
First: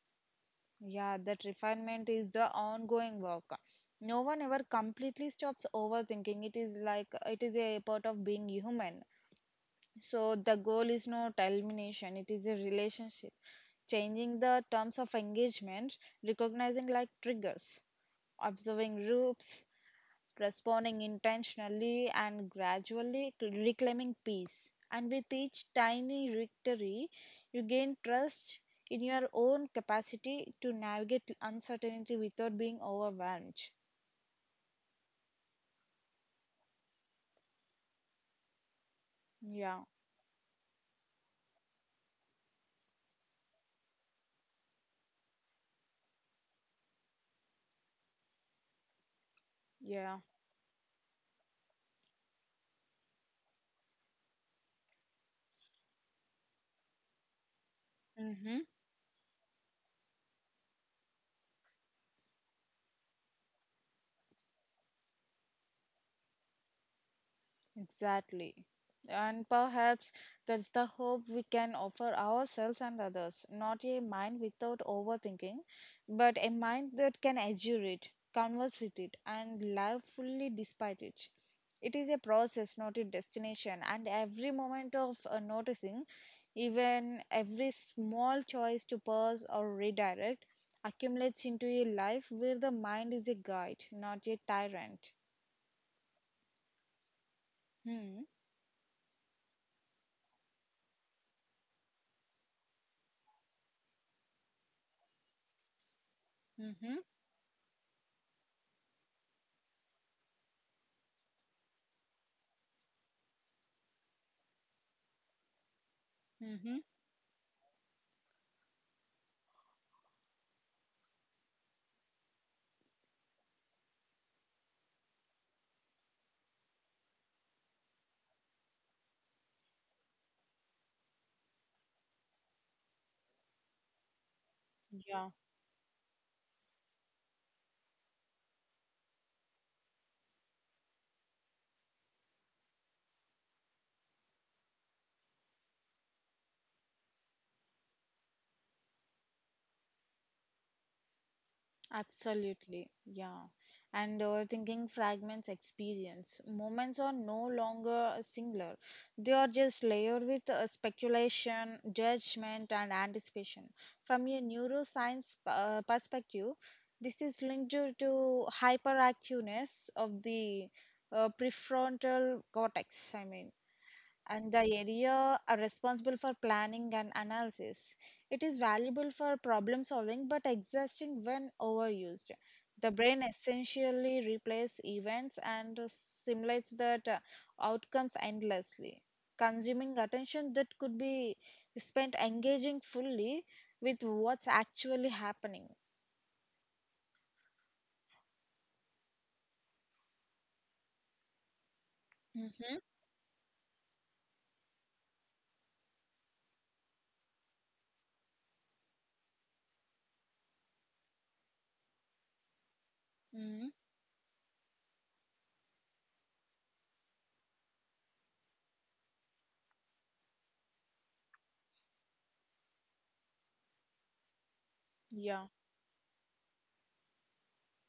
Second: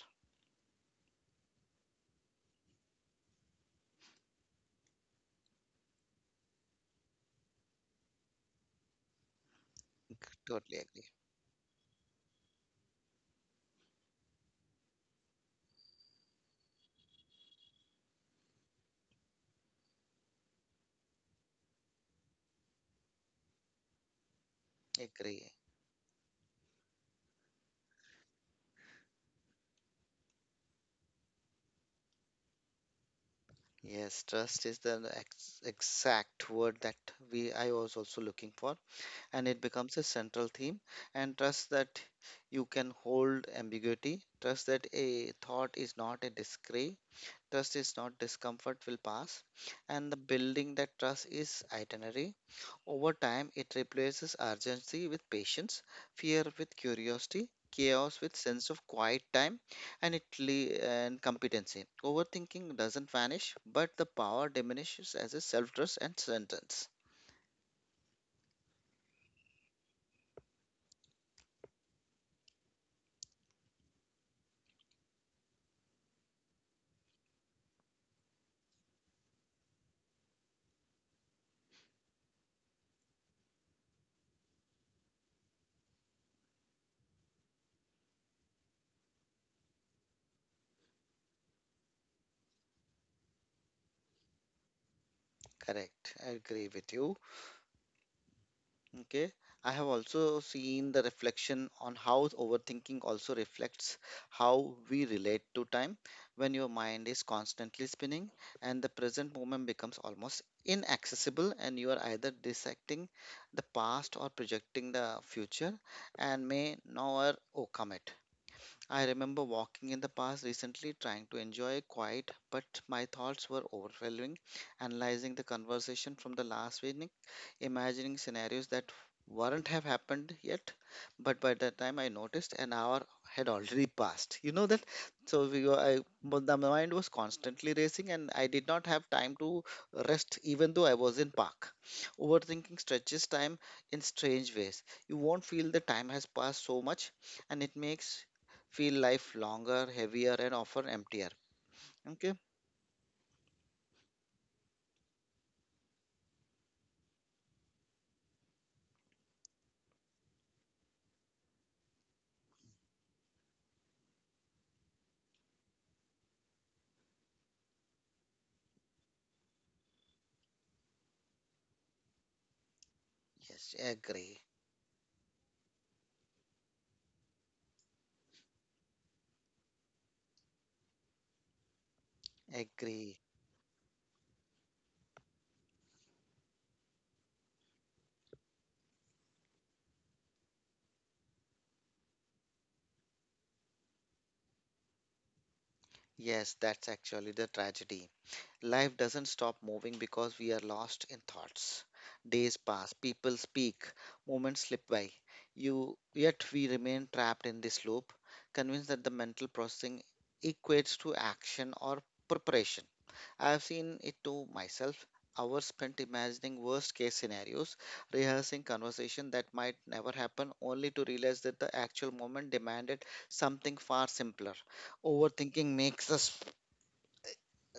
Yeah, that refinement is the ongoing work. No one ever completely stops overthinking. It is like it is a part of being human. So the Totally goal is agree. not elimination, it is a relationship. Changing the terms of engagement, recognizing like triggers. Observing groups, responding intentionally, and gradually reclaiming peace. And with Agree. each tiny victory, you gain trust in your own capacity to navigate uncertainty without being overwhelmed. Yes, trust is the ex- exact word that we I was also looking for, and it Yeah, becomes a central theme. And trust that you can hold ambiguity. Trust that a thought is not a discrete. Trust is not discomfort will pass, yeah. and the building that trust is itinerary. Over time, it replaces urgency with patience, fear with curiosity, chaos with Mm-hmm. sense of quiet time, and it le- and competency. Overthinking doesn't vanish, but the power diminishes as a self-trust and sentence. Exactly. And perhaps that's the hope we can offer ourselves and others. Not a mind without overthinking, but a mind that can endure it, converse with it, and live fully despite it. It is a process, not a destination, and every moment of uh, noticing, even every small choice to pause or redirect, accumulates into a life where the mind is a guide, not a tyrant. Correct. I agree with you. Hmm. Okay, I have also seen the reflection on how overthinking also reflects how we relate to time when your Mm-hmm. mind is constantly spinning and the present moment becomes almost inaccessible, and you are either dissecting the past or projecting the future and Mm-hmm. may never overcome it. I remember walking in the past recently trying to enjoy a quiet, but my thoughts were overwhelming, analyzing the conversation from the last evening, imagining scenarios that wouldn't have happened yet. But by the time I noticed, an hour had already passed. You know that? Yeah. So we, were- I, but the mind was constantly racing, and I did not have time to rest, even though I was in park. Overthinking stretches time in strange ways. You won't feel the time has passed so much, and it makes feel life longer, heavier, and often emptier. Okay? Absolutely, yeah. And uh, thinking fragments experience. Moments are no longer singular, they are just layered with uh, speculation, judgment, and anticipation. From a neuroscience uh, perspective, this is linked to to hyperactiveness of the uh, prefrontal cortex, I mean, Yes, agree. and the area are responsible for planning and analysis. It is valuable for problem solving but exhausting when overused. The brain Agree. essentially replays events and simulates that uh, outcomes endlessly, consuming attention that could be spent engaging fully with what's actually happening. Yes, that's actually the tragedy. Life doesn't stop moving because we are lost in thoughts. Days Mm-hmm. pass, people speak, moments slip by. You yet we remain trapped in this loop, convinced that the mental processing equates to action or preparation. Hmm. I've seen it to myself. Hours spent imagining worst case scenarios, rehearsing conversation that might never happen, only to realize that the actual moment demanded something far simpler. Yeah. Overthinking makes us sp-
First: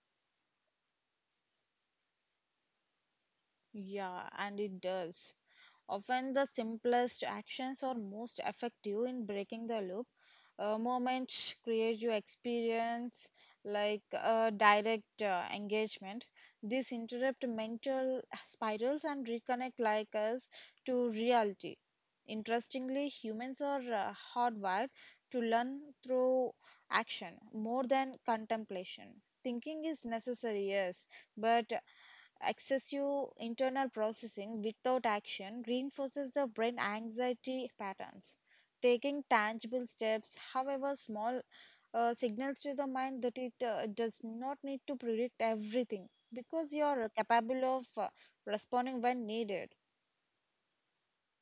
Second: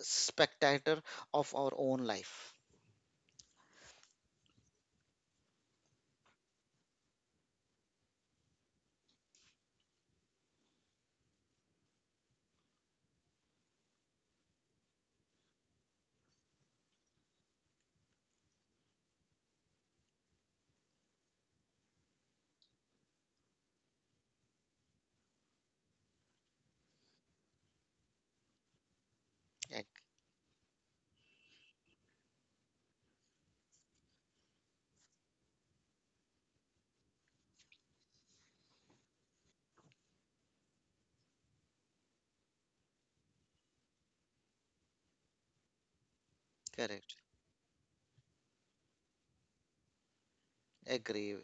spectator of our own life. Yeah, and it does. Often the simplest actions are most effective in breaking the loop. A moment creates your experience like a direct uh, engagement. This interrupt mental spirals and reconnect like us to reality. Interestingly, humans are uh, hardwired to learn through action more than contemplation. Thinking Ag- is necessary, yes, but excessive internal processing without action reinforces the brain anxiety patterns. Taking tangible steps, however small, uh, signals to the mind that it uh, does not need to predict everything because you are correct. capable of uh, responding when needed. Agree.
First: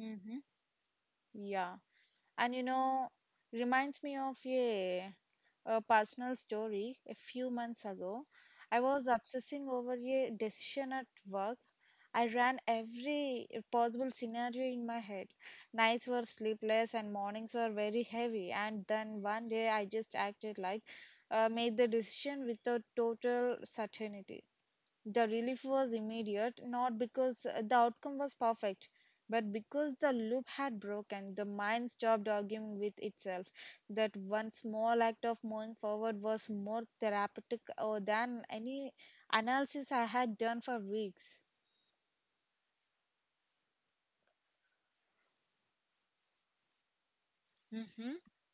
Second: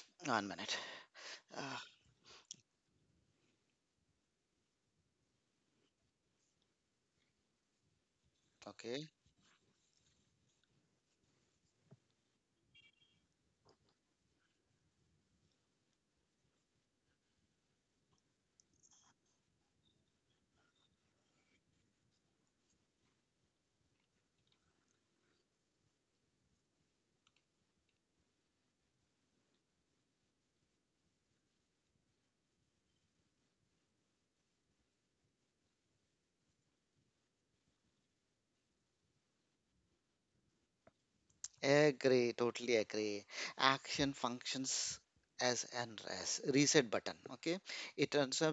Hmm. One minute. Yeah. Ah, And you know, reminds me of a, a personal story. A few months ago, I was okay. obsessing over a decision at work. I ran every possible scenario in my head. Nights were sleepless and mornings were very heavy. And then one day I just acted like uh, made the decision without total certainty. The relief was immediate, not because uh, the outcome was perfect, but because the loop had broken. The mind stopped arguing with itself. That one small act of moving forward was more therapeutic uh, than any analysis I had done for weeks. Agree, totally agree. Action functions as an res- reset button. Okay, it Mm-hmm. interrupts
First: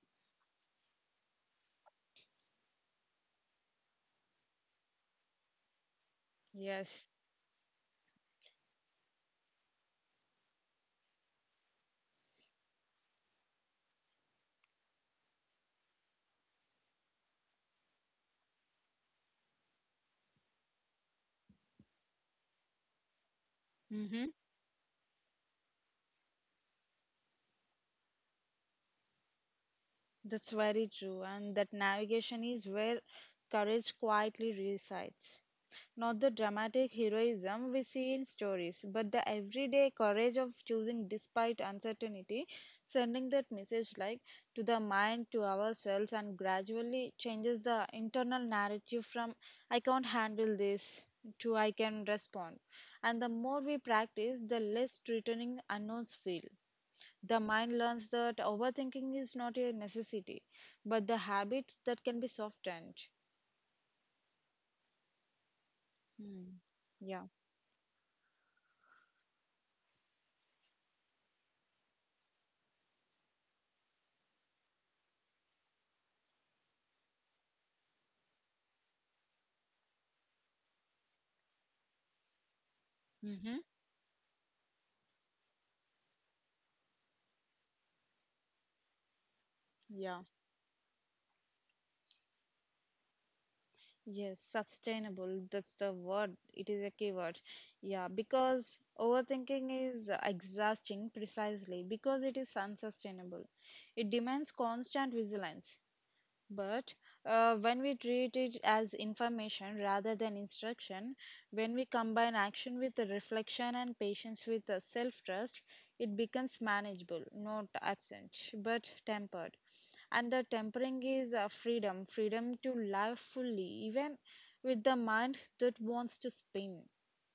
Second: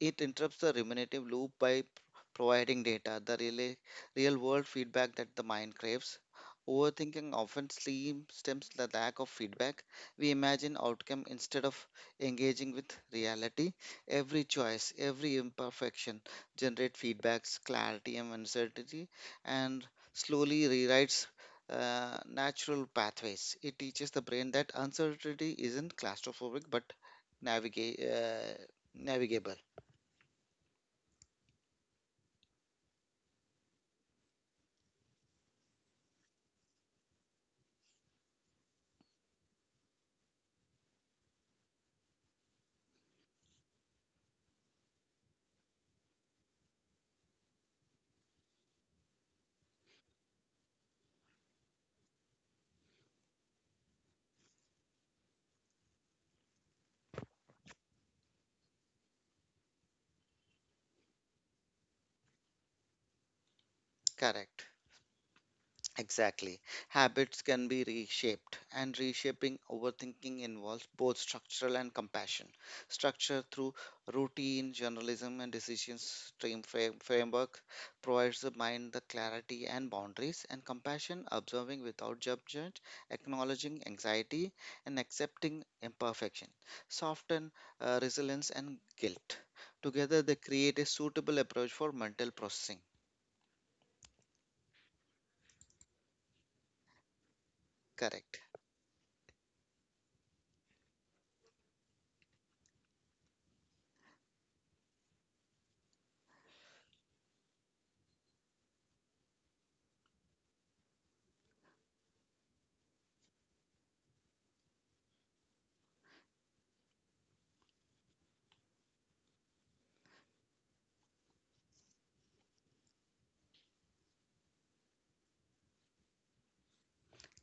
it interrupts the ruminative loop by p- providing data, the real real world feedback that the mind craves. Yes. Overthinking often slim- stems the lack of feedback. We imagine outcome instead of engaging with reality. Every choice, every imperfection generate feedbacks, clarity and uncertainty, and slowly rewrites uh, natural pathways. It teaches the Mm-hmm. brain that uncertainty isn't claustrophobic but navigate uh, navigable. That's very true, and that navigation is where courage quietly resides. Not the dramatic heroism we see in stories, but the everyday courage of choosing despite uncertainty, sending that message like to the mind, to ourselves, and gradually changes the internal narrative from I can't handle this to I can respond. And the more we practice, the less threatening unknowns feel. The mind learns that overthinking is not a necessity, but the habit that can be softened. Correct. Exactly. Hmm. Yeah. Habits can be reshaped, and reshaping overthinking involves both structural and compassion. Structure through routine, journalism, and decision stream frame, framework provides the mind the clarity and boundaries, and compassion, observing without judgment, Mm-hmm. acknowledging anxiety, and accepting imperfection, soften uh, resilience and guilt. Together, Yeah. they create a suitable approach for mental processing. Yes, sustainable. That's the word. It is a keyword. Yeah, Correct. because overthinking is exhausting precisely because it is unsustainable. It demands constant vigilance. But uh, when we treat it as information rather than instruction, when we combine action with the reflection and patience with the self trust, it becomes manageable, not absent, but tempered. And the tempering is uh, freedom freedom to live fully, even with the mind that wants to spin.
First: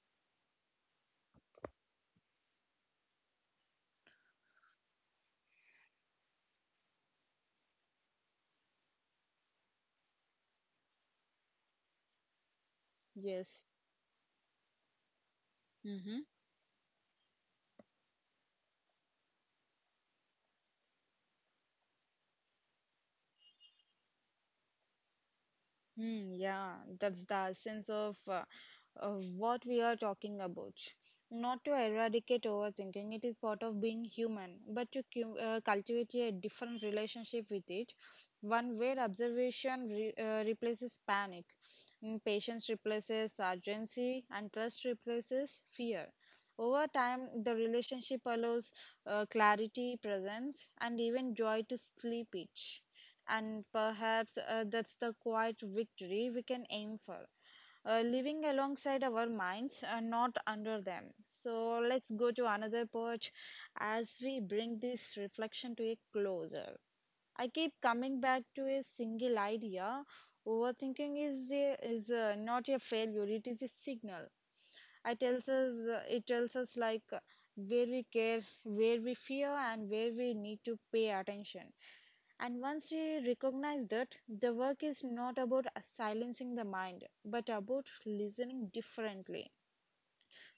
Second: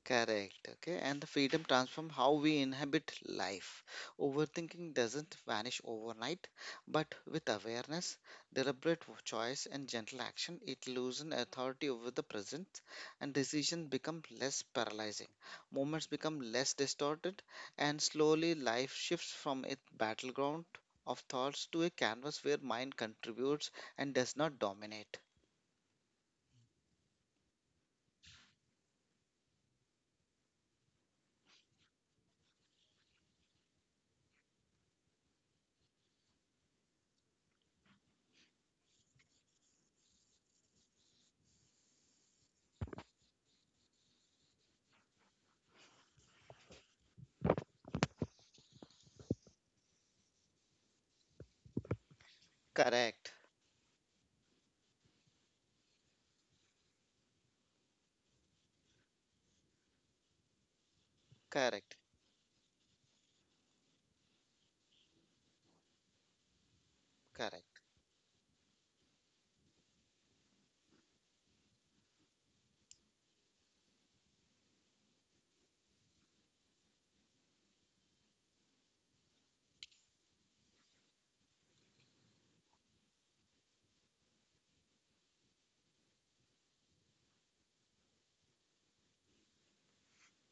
Correct. Okay. And the freedom transforms how we inhabit life. Overthinking doesn't vanish overnight, but with awareness, deliberate w- choice, and gentle action, it loses authority over the present, and Yes. decisions become less paralyzing. Moments Mhm. become less distorted, and slowly life shifts from its battleground of thoughts to a canvas where mind contributes and does not dominate. Hmm, yeah, that's the sense of, uh, of what we are talking about. Not to eradicate overthinking, it is part of being human, but to cu- uh, cultivate a different relationship with it, one where observation re- uh, replaces panic, and patience replaces urgency, and trust replaces fear. Over time, the relationship allows uh, clarity, presence, and even joy to sleep it Correct. and perhaps uh, that's the quiet victory we can aim for. Uh, living alongside our minds, uh, not under them. So Correct. let's go to another perch as we bring this reflection to a closer. I keep Correct. coming back to a single idea. Overthinking is a, is uh not a failure; it is a signal. I tells us uh, it tells us like uh, where we care, where we fear, and where we need to pay attention. And once we recognize that, the work is not about uh, silencing the mind, but about listening differently,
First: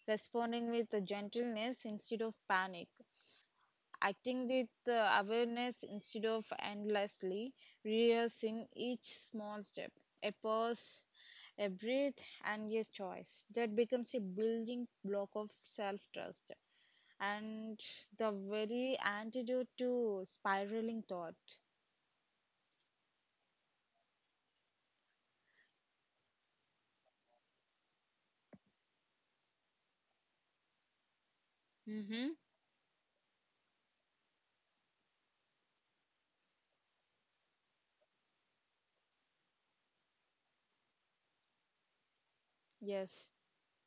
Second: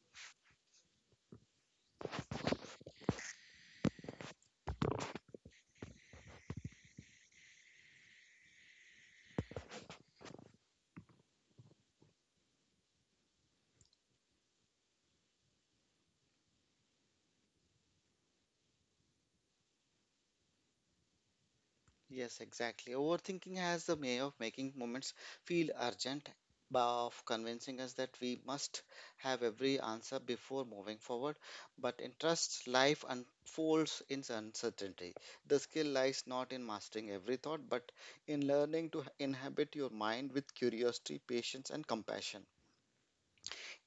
responding with gentleness instead of panic, acting with uh, awareness instead of endlessly rehearsing each small step, a pause, a breath, and a choice that becomes a building block of self trust and the very antidote to spiraling thought. Yes, exactly. Overthinking has the way of making moments feel urgent, by of convincing us that we must have every answer before moving forward. But in Mm-hmm. trust, life unfolds in uncertainty. The skill lies not in mastering every thought, but in learning to inhabit your mind with curiosity, patience, and compassion. Yes.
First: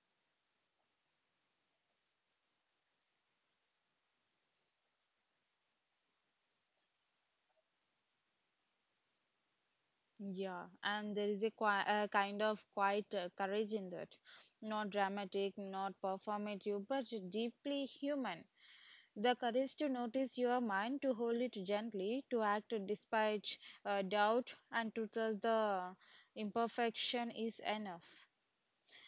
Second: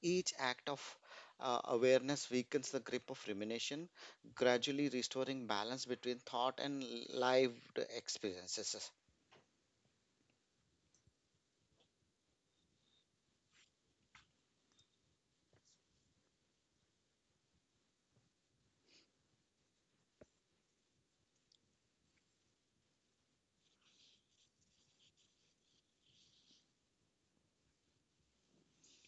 Each act of uh, awareness weakens the grip of rumination, gradually restoring balance between thought and lived experiences. Yeah, and there is a, qui- a kind of quiet uh, courage in that. Not dramatic, not performative, but deeply human. The courage to notice your mind, to hold it gently, to act despite uh, doubt, and to trust the imperfection is enough.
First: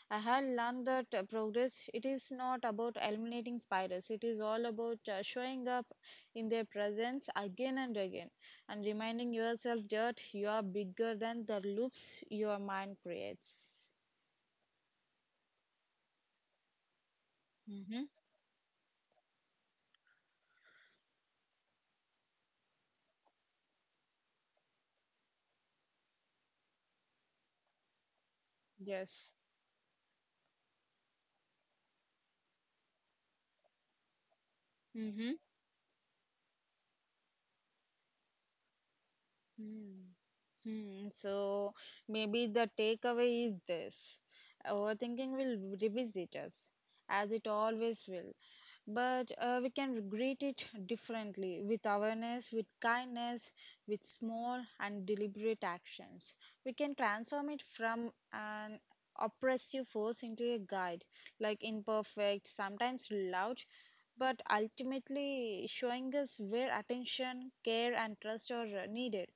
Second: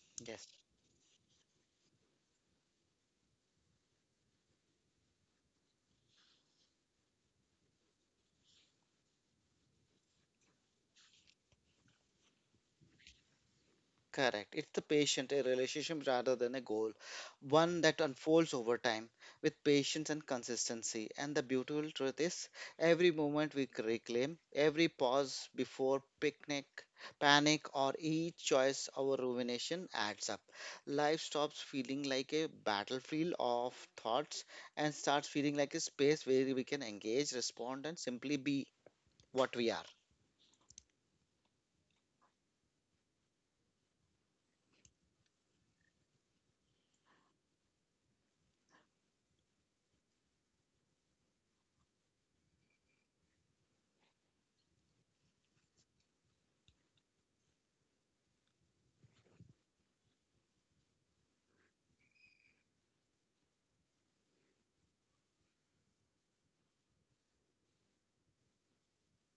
I had Yes, learned that uh, progress it is not about eliminating spiders. It is all about uh, showing up in their presence again and again, and reminding yourself that you are bigger than the loops your mind creates. correct. It's the patient, a relationship rather than a goal, one Mm-hmm. that unfolds over time with patience and consistency. And the beautiful truth is, every moment we c- reclaim, every pause before picnic, panic, or each choice our Yes. rumination adds up. Life stops feeling like a battlefield of thoughts and starts Mm-hmm. feeling like a space where we can engage, respond, and simply be what we are. Mm. Hmm, so maybe the takeaway is this overthinking will revisit us as it always will but uh, we can greet it differently with awareness with kindness with small and deliberate actions we can transform it from an oppressive force into a guide like imperfect sometimes loud but ultimately showing us where attention care and trust are uh, needed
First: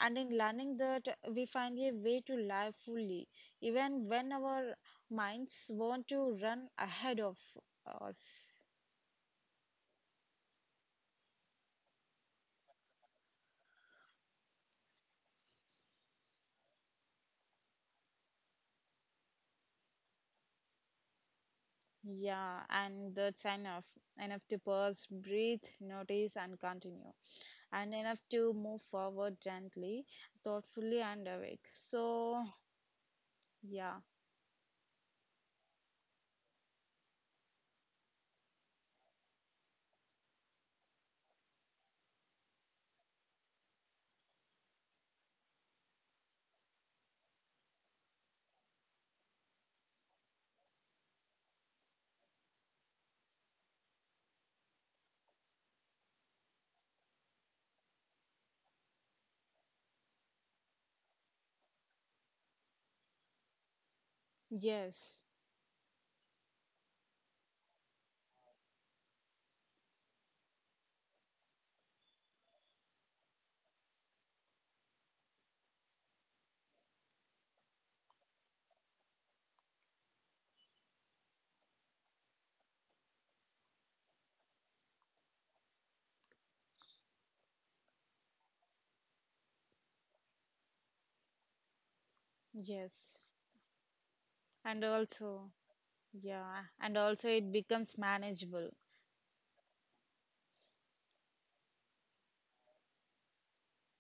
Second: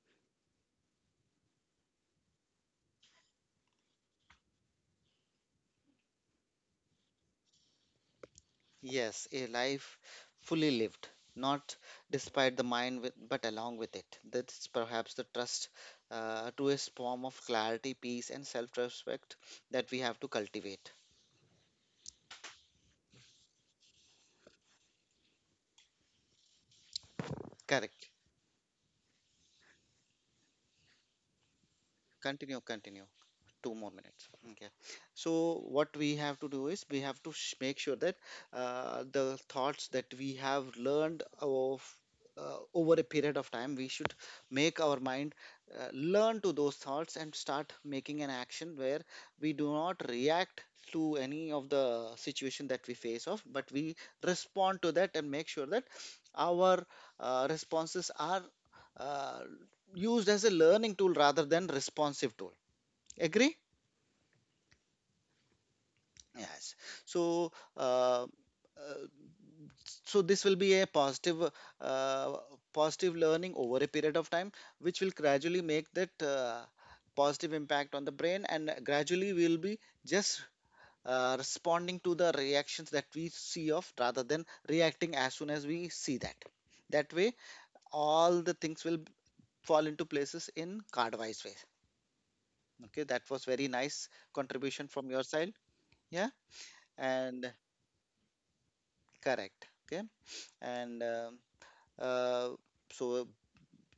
and in learning that we find a way to live fully even when our minds want to run ahead of us. Yes, a life fully lived, not despite the mind, with, but along with it. That's perhaps the trust, uh, to a form of clarity, peace, and self-respect that we have to cultivate. Yeah, and that's enough. Enough to pause, breathe, notice, and continue. And Correct. enough to move forward gently, thoughtfully, and awake. So, Continue, continue. Two more yeah, minutes, okay? So what we have to do is we have to sh- make sure that uh, the thoughts that we have learned of uh, over a period of time we should make our mind uh, learn to those thoughts and start making an action where we do not react to any of the situation that we face off but we respond to that and make sure that our uh, responses are uh, used as a learning tool rather than responsive tool. Agree. yes, Yes. So, uh, uh, so this will be a positive, uh, positive learning over a period of time, which will gradually make that uh, positive impact on the brain, and gradually we'll be just uh, responding to the reactions that we see of, rather than reacting as soon as we see that. That way, all the things will fall into places in card-wise way. Okay, yes. that was very nice And contribution from your also, side. Yeah, yeah, and also it and becomes manageable. correct. Okay. and um uh, so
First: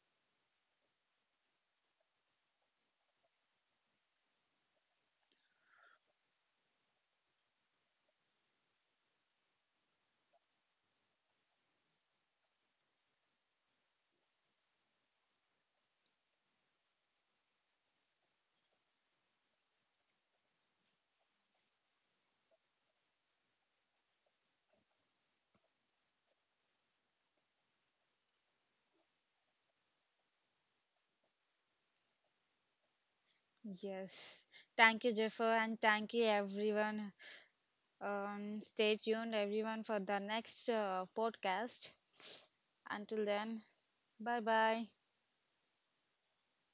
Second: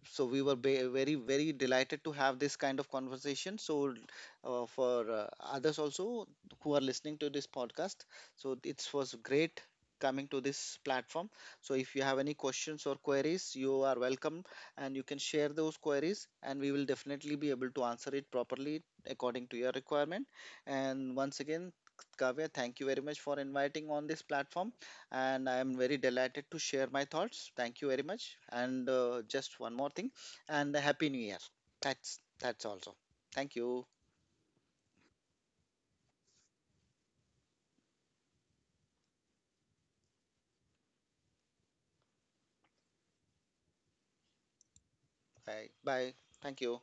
so we were ba- very very delighted to have this kind of conversation. So uh, for uh, others also who are listening to this podcast, so it was great coming to this platform. So if you have any questions or queries, you are welcome, and you can share those queries and we will definitely be able to answer it properly according to your requirement. And once again, Kavya, thank you very much for inviting on this platform, and I am very delighted to share my thoughts. Thank you very much. And uh, just one more thing, and happy new year. That's that's also. Thank you. Yes. Thank you, Jaffer, and thank you, everyone. Um, stay tuned, everyone, for the next uh, podcast. Until then, bye bye. Bye. Bye. Thank you.